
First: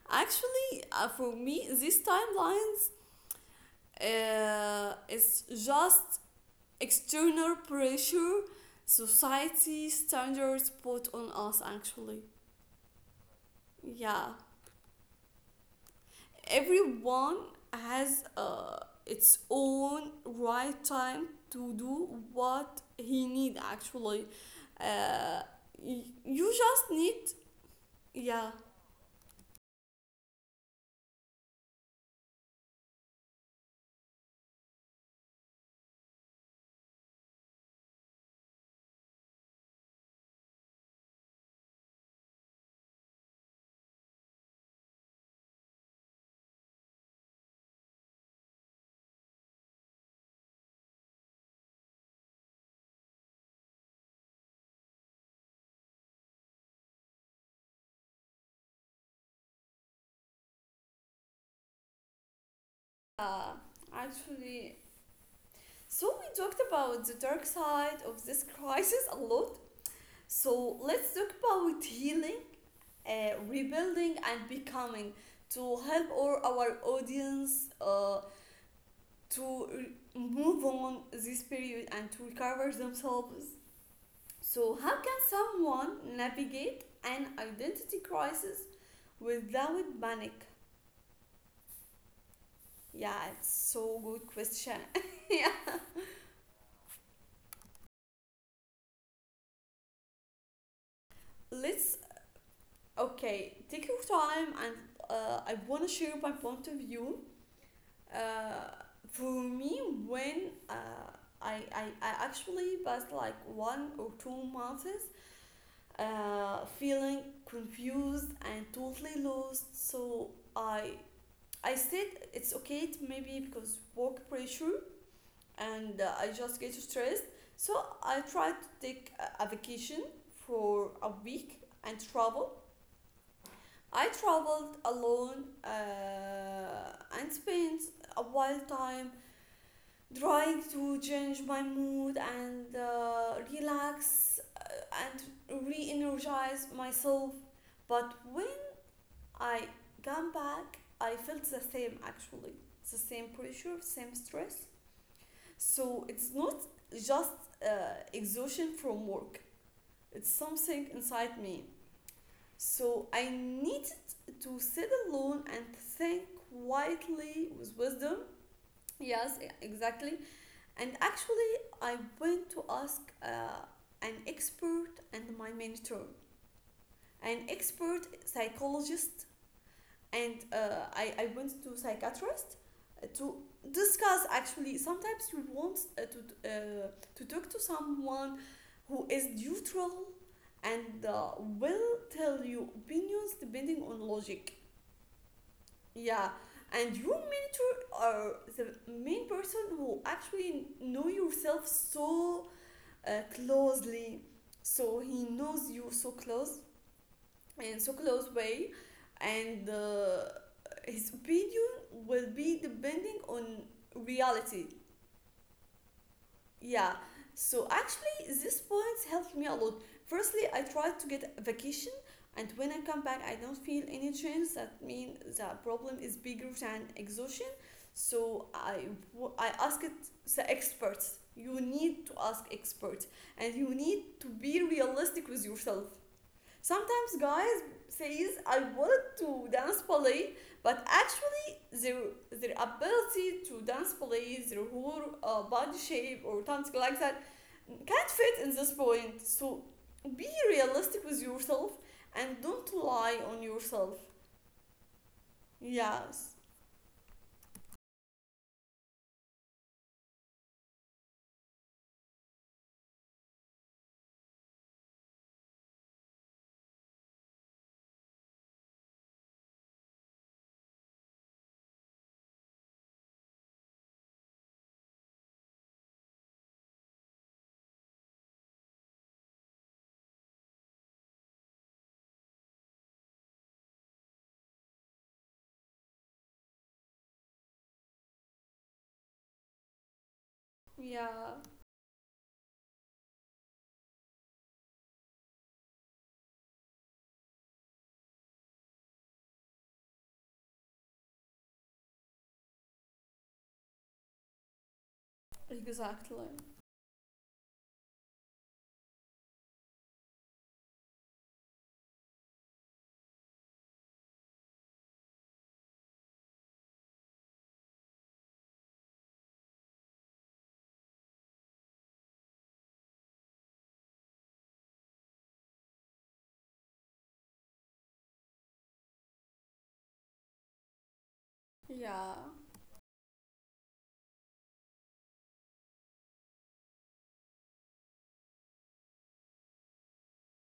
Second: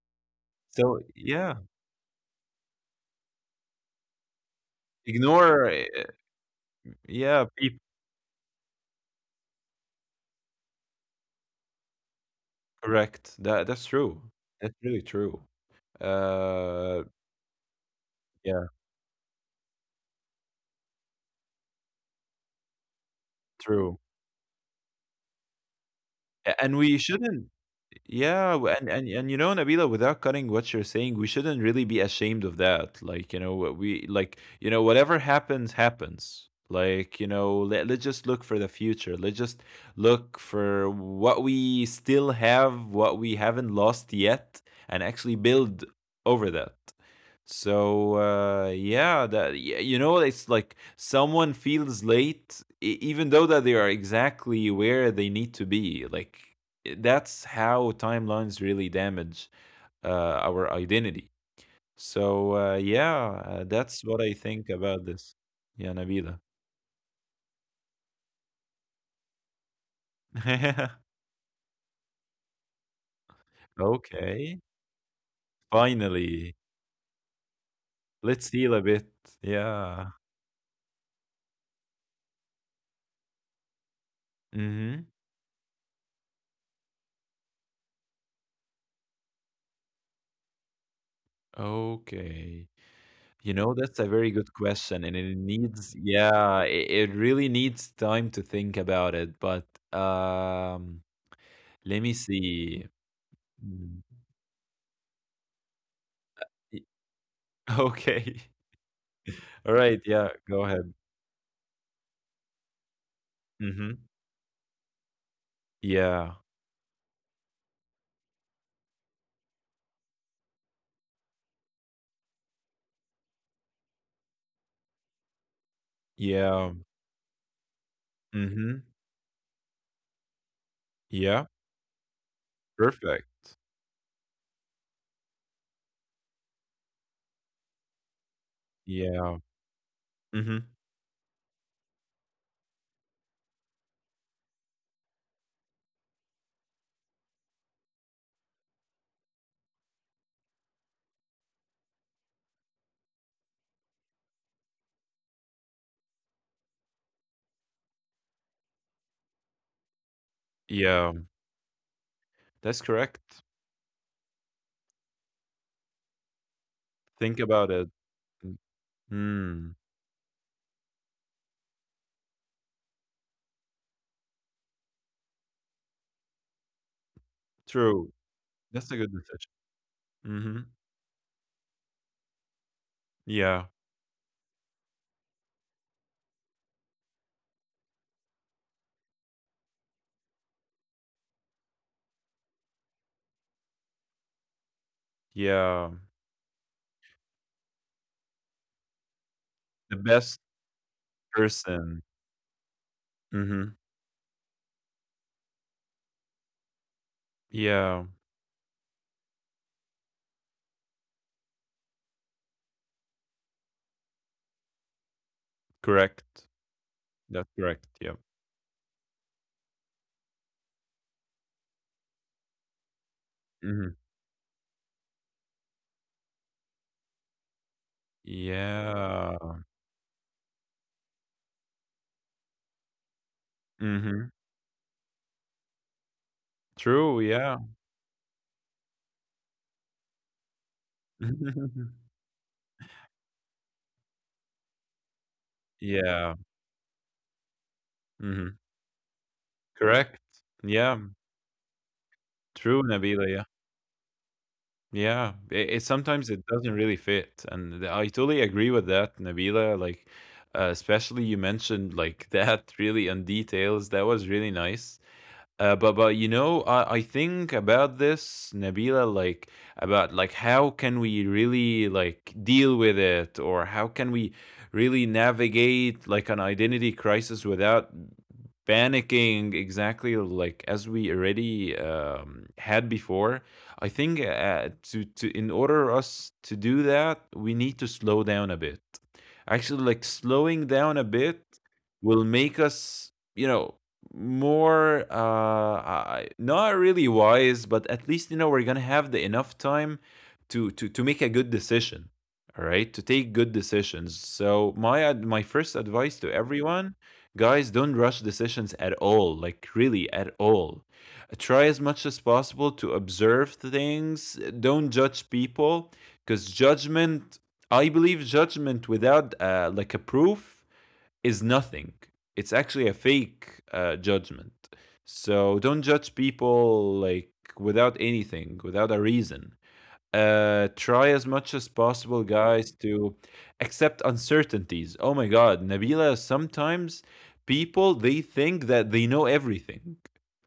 [SPEAKER 1] Actually,
[SPEAKER 2] So
[SPEAKER 1] for
[SPEAKER 2] yeah,
[SPEAKER 1] me, these timelines is
[SPEAKER 2] ignore.
[SPEAKER 1] just
[SPEAKER 2] Yeah,
[SPEAKER 1] external
[SPEAKER 2] people.
[SPEAKER 1] pressure, society standards put on us. Actually,
[SPEAKER 2] Correct. That's true.
[SPEAKER 1] yeah,
[SPEAKER 2] That's really true. Uh,
[SPEAKER 1] everyone has
[SPEAKER 2] yeah,
[SPEAKER 1] its own right time to do what he need.
[SPEAKER 2] true.
[SPEAKER 1] Actually, uh, you
[SPEAKER 2] And
[SPEAKER 1] just
[SPEAKER 2] we
[SPEAKER 1] need.
[SPEAKER 2] shouldn't.
[SPEAKER 1] Yeah.
[SPEAKER 2] Yeah, and and you know, Nabila, without cutting what you're saying, we shouldn't really be ashamed of that. Like, you know, what we like, you know, whatever happens, happens. Like, you know, let's just look for the future. Let's just look for what we still have, what we haven't lost yet, and actually build over that. So, yeah, that you know, it's like someone feels late, even though that they are exactly where they need to be. Like, that's how timelines really damage our identity. So yeah,
[SPEAKER 1] Uh,
[SPEAKER 2] that's what I think
[SPEAKER 1] actually,
[SPEAKER 2] about this. Yeah,
[SPEAKER 1] So we
[SPEAKER 2] Nabila.
[SPEAKER 1] talked about the dark side of this crisis a lot. So let's talk about healing, rebuilding, and
[SPEAKER 2] Okay,
[SPEAKER 1] becoming, to help all
[SPEAKER 2] finally,
[SPEAKER 1] our audience
[SPEAKER 2] let's heal a bit.
[SPEAKER 1] to
[SPEAKER 2] Yeah.
[SPEAKER 1] move on this period and to recover themselves. So how
[SPEAKER 2] Mm-hmm.
[SPEAKER 1] can someone navigate an identity crisis without panic?
[SPEAKER 2] Okay.
[SPEAKER 1] Yeah, it's
[SPEAKER 2] You know,
[SPEAKER 1] so
[SPEAKER 2] that's a
[SPEAKER 1] good
[SPEAKER 2] very good
[SPEAKER 1] question.
[SPEAKER 2] question, and it
[SPEAKER 1] Yeah.
[SPEAKER 2] needs, yeah, it really needs time to think about it. But um,
[SPEAKER 1] Let's
[SPEAKER 2] let me see.
[SPEAKER 1] Okay, take your
[SPEAKER 2] Mm,
[SPEAKER 1] time, and I want to share my point of
[SPEAKER 2] y-
[SPEAKER 1] view.
[SPEAKER 2] Okay.
[SPEAKER 1] Uh, for me,
[SPEAKER 2] All right. Yeah,
[SPEAKER 1] when
[SPEAKER 2] go ahead.
[SPEAKER 1] I actually passed like one
[SPEAKER 2] Mm-hmm.
[SPEAKER 1] or two months
[SPEAKER 2] Yeah.
[SPEAKER 1] feeling confused and totally lost, so I I said it's okay, it maybe because work pressure, and I just
[SPEAKER 2] Yeah.
[SPEAKER 1] get stressed. So I tried to
[SPEAKER 2] Mhm.
[SPEAKER 1] take a vacation for a
[SPEAKER 2] Yeah.
[SPEAKER 1] week and travel
[SPEAKER 2] Perfect.
[SPEAKER 1] I traveled alone, and spent a wild time
[SPEAKER 2] Yeah.
[SPEAKER 1] trying
[SPEAKER 2] Mhm.
[SPEAKER 1] to change my mood and relax, and re energize myself. But when I came back, I felt the same, actually the same pressure, same stress. So it's not just uh, exhaustion from work, it's something
[SPEAKER 2] Yeah.
[SPEAKER 1] inside me.
[SPEAKER 2] That's
[SPEAKER 1] So I
[SPEAKER 2] correct.
[SPEAKER 1] need to sit alone and think
[SPEAKER 2] Think
[SPEAKER 1] quietly
[SPEAKER 2] about
[SPEAKER 1] with
[SPEAKER 2] it.
[SPEAKER 1] wisdom.
[SPEAKER 2] Mm.
[SPEAKER 1] Yes,
[SPEAKER 2] Mm.
[SPEAKER 1] exactly. And actually, I went to ask an expert and my mentor, an expert
[SPEAKER 2] True. That's a good
[SPEAKER 1] psychologist,
[SPEAKER 2] decision.
[SPEAKER 1] and
[SPEAKER 2] Mhm.
[SPEAKER 1] I went to psychiatrist to
[SPEAKER 2] Yeah.
[SPEAKER 1] discuss. Actually, sometimes you want to talk to someone who is neutral, and will tell you opinions depending on logic.
[SPEAKER 2] Yeah.
[SPEAKER 1] Yeah, and you mentor are the main person
[SPEAKER 2] The
[SPEAKER 1] who
[SPEAKER 2] best
[SPEAKER 1] actually know yourself
[SPEAKER 2] person.
[SPEAKER 1] so
[SPEAKER 2] Mhm.
[SPEAKER 1] closely. So he knows you so close, in so
[SPEAKER 2] Yeah.
[SPEAKER 1] close way, and his opinion will be depending on reality.
[SPEAKER 2] Correct.
[SPEAKER 1] Yeah.
[SPEAKER 2] That's
[SPEAKER 1] So
[SPEAKER 2] correct. Yeah.
[SPEAKER 1] actually, this points helped me a lot. Firstly, I tried to get a vacation, and when I come back, I don't feel
[SPEAKER 2] Mhm.
[SPEAKER 1] any change. That means the problem is bigger than exhaustion. So I
[SPEAKER 2] Yeah.
[SPEAKER 1] asked the experts. You need to ask experts, and you need to
[SPEAKER 2] Mhm.
[SPEAKER 1] be realistic with yourself. Sometimes
[SPEAKER 2] True.
[SPEAKER 1] guys
[SPEAKER 2] Yeah.
[SPEAKER 1] says I wanted to dance ballet, but actually their ability to dance ballet, their whole, body shape
[SPEAKER 2] Yeah.
[SPEAKER 1] or something like that, can't fit in
[SPEAKER 2] Mhm.
[SPEAKER 1] this point. So
[SPEAKER 2] Correct.
[SPEAKER 1] be realistic
[SPEAKER 2] Yeah.
[SPEAKER 1] with yourself and don't
[SPEAKER 2] True,
[SPEAKER 1] lie on
[SPEAKER 2] Nabila.
[SPEAKER 1] yourself.
[SPEAKER 2] Yeah, it
[SPEAKER 1] Yes.
[SPEAKER 2] sometimes it doesn't really fit, and I totally agree with that, Nabila. Like, especially you mentioned like that really on details. That was really nice, but you know, I think about this, Nabila, like about like how can we really like deal with it, or how can we really navigate like an identity crisis without panicking exactly like as we already had before. I think to in order us to do that, we need to slow down a bit. Actually, like slowing down a
[SPEAKER 1] Yeah.
[SPEAKER 2] bit will make us you know more not really wise, but at least you know we're gonna have the enough time to make a good decision, all right, to take good decisions. So my first advice
[SPEAKER 1] Exactly.
[SPEAKER 2] to everyone, guys, don't rush decisions at all, like really at all. Try as much as possible to observe things. Don't judge people because judgment, I believe judgment without like a proof is nothing. It's actually a fake judgment. So don't judge people like without anything, without a reason. Try as much as
[SPEAKER 1] Yeah.
[SPEAKER 2] possible, guys, to accept uncertainties. Oh my God, Nabila, sometimes people they think that they know everything.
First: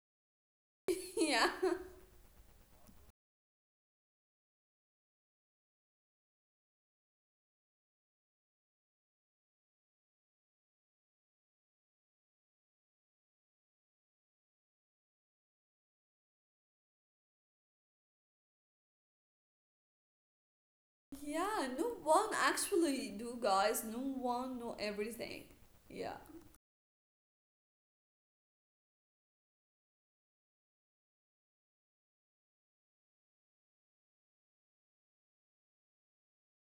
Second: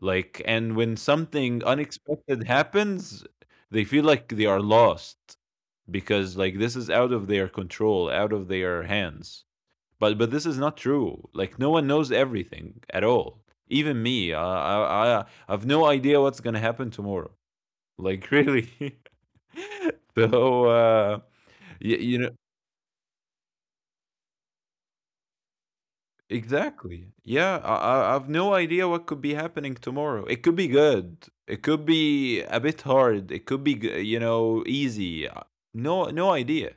[SPEAKER 2] Like, and when
[SPEAKER 1] Yeah.
[SPEAKER 2] something unexpected happens, they feel like they are lost because like this is out of their control, out of their hands. But this is not true. Like no one knows everything at all. Even me, I have no idea what's gonna happen tomorrow. Like really. So
[SPEAKER 1] Yeah. No
[SPEAKER 2] you
[SPEAKER 1] one
[SPEAKER 2] know.
[SPEAKER 1] actually do, guys. No one know everything. Yeah.
[SPEAKER 2] Exactly. Yeah, I I've no idea what could be happening tomorrow. It could be good. It could be a bit hard. It could be you know easy. No, no idea.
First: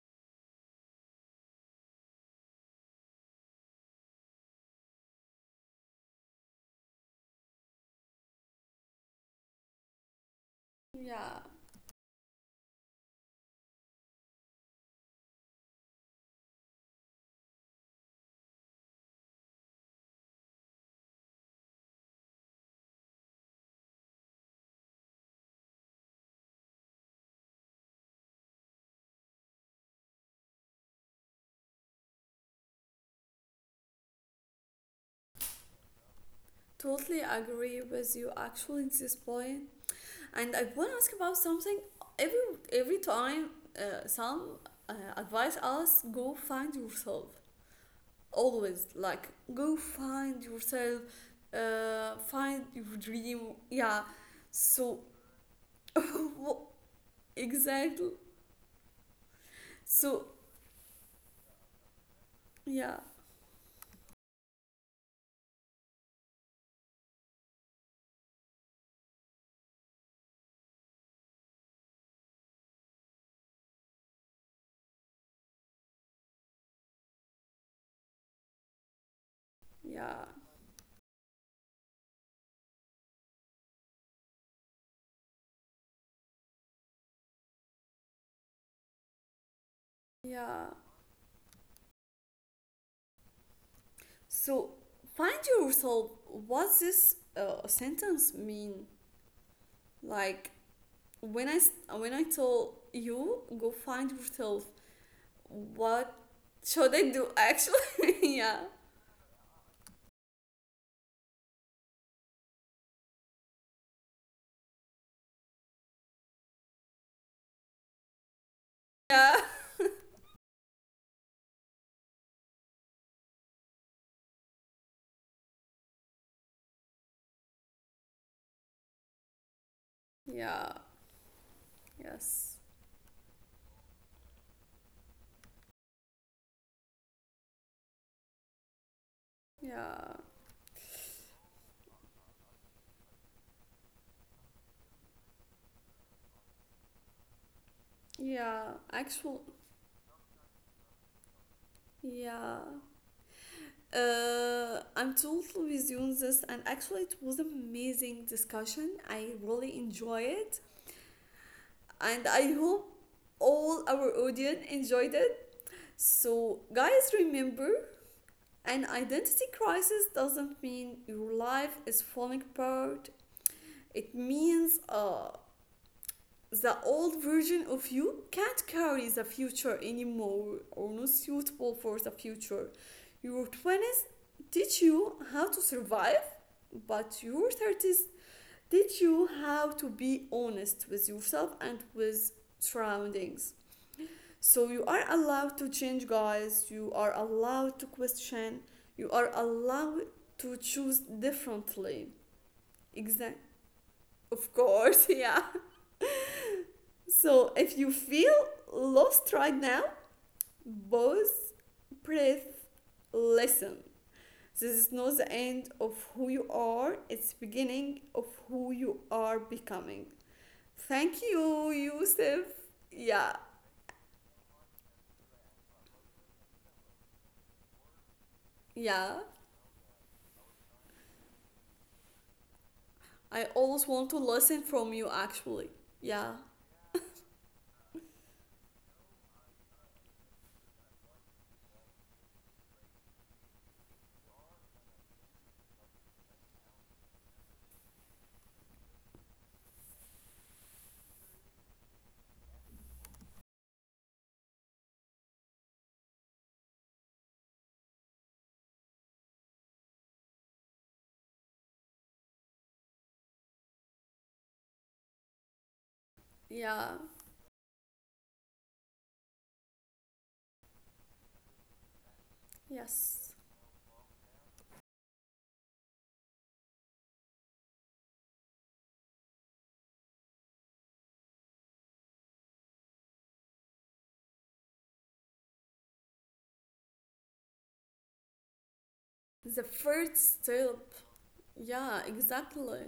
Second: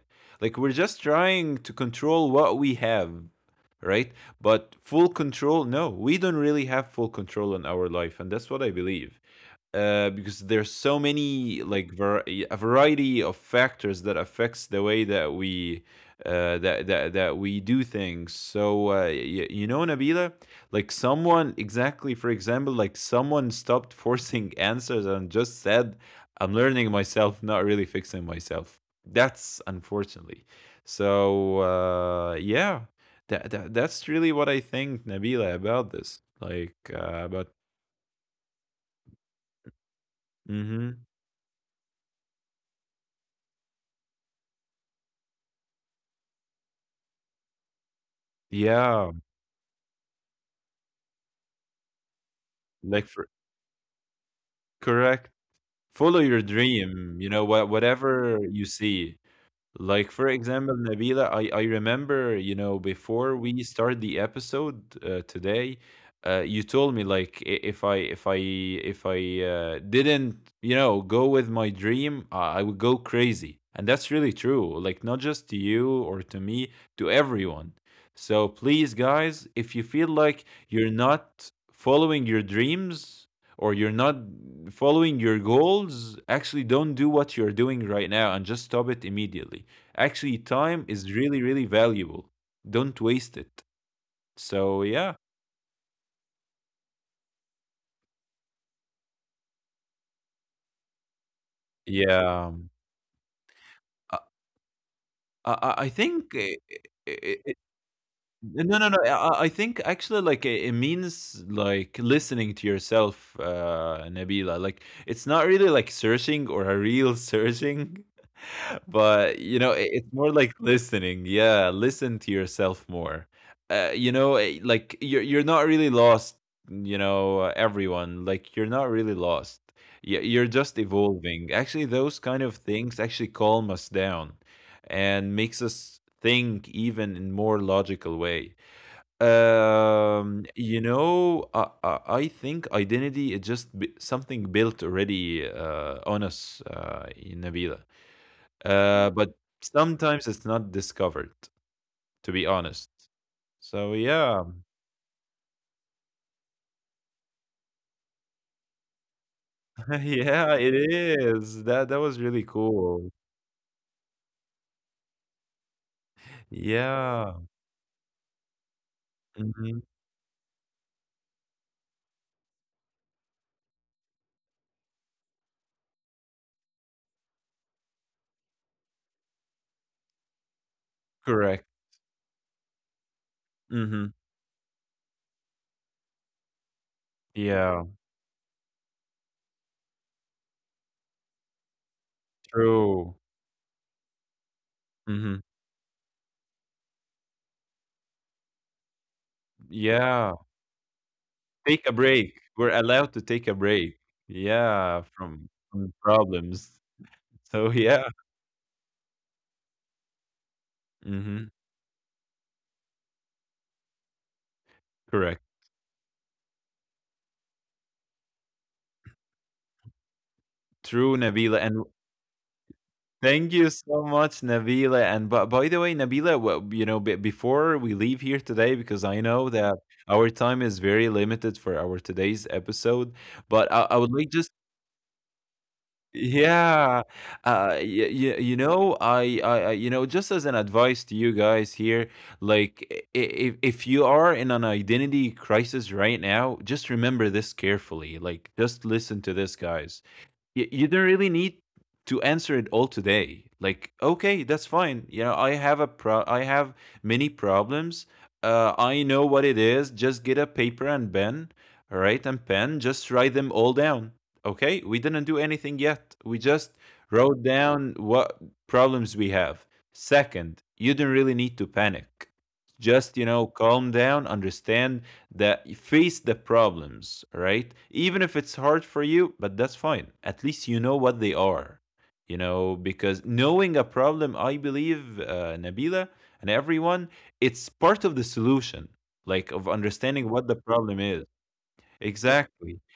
[SPEAKER 2] Like we're just trying to control what we have, right? But full control, no, we don't really have full control in our life, and that's what I believe, because there's so
[SPEAKER 1] Yeah.
[SPEAKER 2] many like a variety of factors that affects the way that we that that we do things. So you know, Nabila, like someone exactly, for example, like someone stopped forcing answers and just said, "I'm learning myself, not really fixing myself." That's unfortunately. So yeah, that's really what I think, Nabila, about this. Like
[SPEAKER 1] Totally
[SPEAKER 2] about.
[SPEAKER 1] agree with you actually at this point. And I want
[SPEAKER 2] Mm-hmm.
[SPEAKER 1] to ask about something. Every time, some advice us go find yourself. Always
[SPEAKER 2] Yeah.
[SPEAKER 1] like, go find yourself, find your
[SPEAKER 2] Like for
[SPEAKER 1] dream. Yeah. So,
[SPEAKER 2] correct. Follow your dream, you know,
[SPEAKER 1] exactly.
[SPEAKER 2] whatever you see. Like
[SPEAKER 1] So
[SPEAKER 2] for example, Nabila, I remember, you know,
[SPEAKER 1] yeah,
[SPEAKER 2] before we start the episode today, you told me like I- if I if I if I didn't, you know, go with my dream, I would go crazy. And that's really true. Like not just to you or to me, to everyone. So please guys, if you feel
[SPEAKER 1] yeah,
[SPEAKER 2] like you're not following your dreams or you're not following your goals, actually don't do what you're doing right now and just stop it immediately. Actually,
[SPEAKER 1] yeah.
[SPEAKER 2] time is really, really valuable. Don't waste it.
[SPEAKER 1] So
[SPEAKER 2] So yeah,
[SPEAKER 1] find yourself. What this sentence mean? Like, When I when I
[SPEAKER 2] yeah.
[SPEAKER 1] told you go find
[SPEAKER 2] I
[SPEAKER 1] yourself,
[SPEAKER 2] I
[SPEAKER 1] what
[SPEAKER 2] think
[SPEAKER 1] should I do?
[SPEAKER 2] it,
[SPEAKER 1] Actually, yeah,
[SPEAKER 2] no, no, no. I think actually, like it means like listening to yourself, Nabila. Like it's not really like searching or a real searching, but
[SPEAKER 1] yeah,
[SPEAKER 2] you know it's more like listening, yeah, listen to yourself more. You know, like you're not really lost, you know, everyone, like you're not really lost. You're
[SPEAKER 1] yeah,
[SPEAKER 2] just evolving. Actually those kind
[SPEAKER 1] yes,
[SPEAKER 2] of things actually calm us down and makes us think even in more logical way.
[SPEAKER 1] yeah,
[SPEAKER 2] You know, I think identity is just something built already on us, in Nabila,
[SPEAKER 1] yeah. Actually,
[SPEAKER 2] but sometimes it's not discovered, to be
[SPEAKER 1] yeah.
[SPEAKER 2] honest. So yeah,
[SPEAKER 1] I'm totally with you on this, and actually, it was amazing discussion. I really enjoy
[SPEAKER 2] yeah,
[SPEAKER 1] it,
[SPEAKER 2] it is. That that was
[SPEAKER 1] and
[SPEAKER 2] really
[SPEAKER 1] I hope
[SPEAKER 2] cool.
[SPEAKER 1] all our audience enjoyed it. So, guys,
[SPEAKER 2] Yeah.
[SPEAKER 1] remember, an identity
[SPEAKER 2] Hmm.
[SPEAKER 1] crisis doesn't mean your life is falling apart. It means the old version of you can't carry the future anymore, or not
[SPEAKER 2] Correct.
[SPEAKER 1] suitable for the future. Your
[SPEAKER 2] Hmm.
[SPEAKER 1] 20s teach you how to survive, but your
[SPEAKER 2] Yeah.
[SPEAKER 1] 30s teach you how to be honest with yourself and with
[SPEAKER 2] True.
[SPEAKER 1] surroundings. So you are
[SPEAKER 2] Hmm.
[SPEAKER 1] allowed to change, guys. You are allowed to question. You are allowed
[SPEAKER 2] Yeah.
[SPEAKER 1] to choose
[SPEAKER 2] Take a
[SPEAKER 1] differently.
[SPEAKER 2] break. We're allowed to take
[SPEAKER 1] Exact.
[SPEAKER 2] a break.
[SPEAKER 1] Of
[SPEAKER 2] Yeah,
[SPEAKER 1] course, yeah.
[SPEAKER 2] from problems.
[SPEAKER 1] So
[SPEAKER 2] So
[SPEAKER 1] if you
[SPEAKER 2] yeah.
[SPEAKER 1] feel lost right now,
[SPEAKER 2] Hmm.
[SPEAKER 1] pause, breathe, listen. This is not the
[SPEAKER 2] Correct.
[SPEAKER 1] end of who you are. It's beginning of who you are becoming.
[SPEAKER 2] True,
[SPEAKER 1] Thank
[SPEAKER 2] Nabila.
[SPEAKER 1] you,
[SPEAKER 2] And
[SPEAKER 1] Yusuf. Yeah,
[SPEAKER 2] thank you so much, Nabila. And but by the way, Nabila, well, you know, be before we leave here today, because I
[SPEAKER 1] yeah.
[SPEAKER 2] know that our time is very limited for our today's episode,
[SPEAKER 1] I
[SPEAKER 2] but
[SPEAKER 1] always
[SPEAKER 2] I would
[SPEAKER 1] want to
[SPEAKER 2] like just
[SPEAKER 1] listen from you. Actually, yeah.
[SPEAKER 2] yeah, y y you know, I, you know, just as an advice to you guys here, like if you are in an identity crisis right now, just remember this carefully. Like, just listen to this, guys. You don't really need to answer it all today. Like okay, that's fine. You know, I have many problems. I know what it is. Just get a paper and pen, all right, and pen. Just write them all down. Okay, we didn't do anything yet. We just
[SPEAKER 1] Yeah,
[SPEAKER 2] wrote down what problems we have. Second, you don't really need to panic. Just you
[SPEAKER 1] yes.
[SPEAKER 2] know calm down, understand that, face the problems, right? Even if it's hard for you, but that's fine. At least you know what they are, you know, because knowing a problem, I believe, Nabila and everyone, it's part of the solution, like of
[SPEAKER 1] The
[SPEAKER 2] understanding what
[SPEAKER 1] first
[SPEAKER 2] the
[SPEAKER 1] step.
[SPEAKER 2] problem is.
[SPEAKER 1] Yeah,
[SPEAKER 2] Exactly.
[SPEAKER 1] exactly.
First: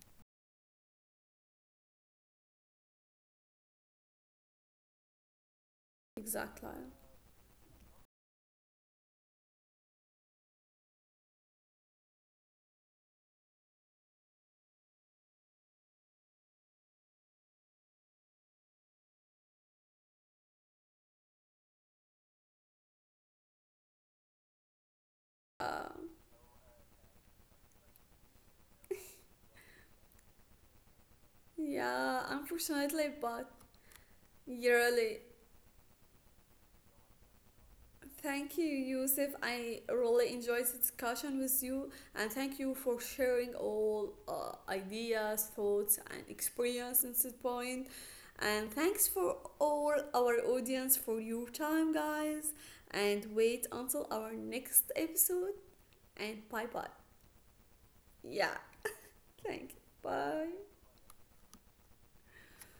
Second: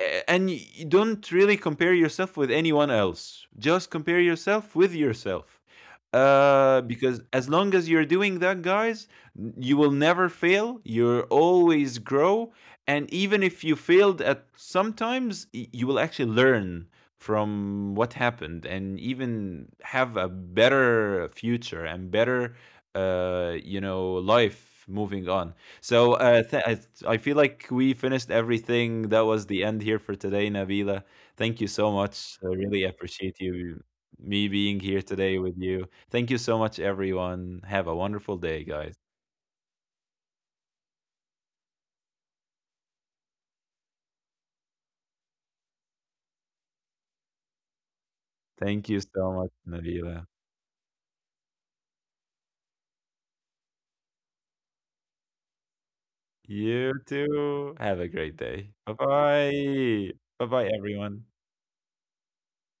[SPEAKER 2] And you don't really compare yourself with anyone else, just compare yourself with yourself,
[SPEAKER 1] Exactly.
[SPEAKER 2] because as long as you're doing that, guys, you will never fail. You'll always grow, and even if you failed at sometimes, you will actually learn from what happened and even have a better future and better, you know, life moving on.
[SPEAKER 1] Uh,
[SPEAKER 2] So I feel like we finished everything. That was the end here for today, Nabila. Thank you so
[SPEAKER 1] yeah,
[SPEAKER 2] much. I really
[SPEAKER 1] unfortunately,
[SPEAKER 2] appreciate
[SPEAKER 1] but
[SPEAKER 2] you me
[SPEAKER 1] yeah,
[SPEAKER 2] being here
[SPEAKER 1] really,
[SPEAKER 2] today with you. Thank you so much, everyone. Have a wonderful
[SPEAKER 1] thank
[SPEAKER 2] day,
[SPEAKER 1] you,
[SPEAKER 2] guys.
[SPEAKER 1] Yusuf. I really enjoyed the discussion with you, and thank you for sharing all ideas, thoughts, and experience at this point. And
[SPEAKER 2] Thank you
[SPEAKER 1] thanks
[SPEAKER 2] so
[SPEAKER 1] for
[SPEAKER 2] much,
[SPEAKER 1] all
[SPEAKER 2] Nabila.
[SPEAKER 1] our audience for your time, guys. And wait until our next episode. And bye bye.
[SPEAKER 2] You too. Have a great
[SPEAKER 1] Yeah.
[SPEAKER 2] day. Bye
[SPEAKER 1] Thank you.
[SPEAKER 2] bye. Bye
[SPEAKER 1] Bye.
[SPEAKER 2] bye, everyone.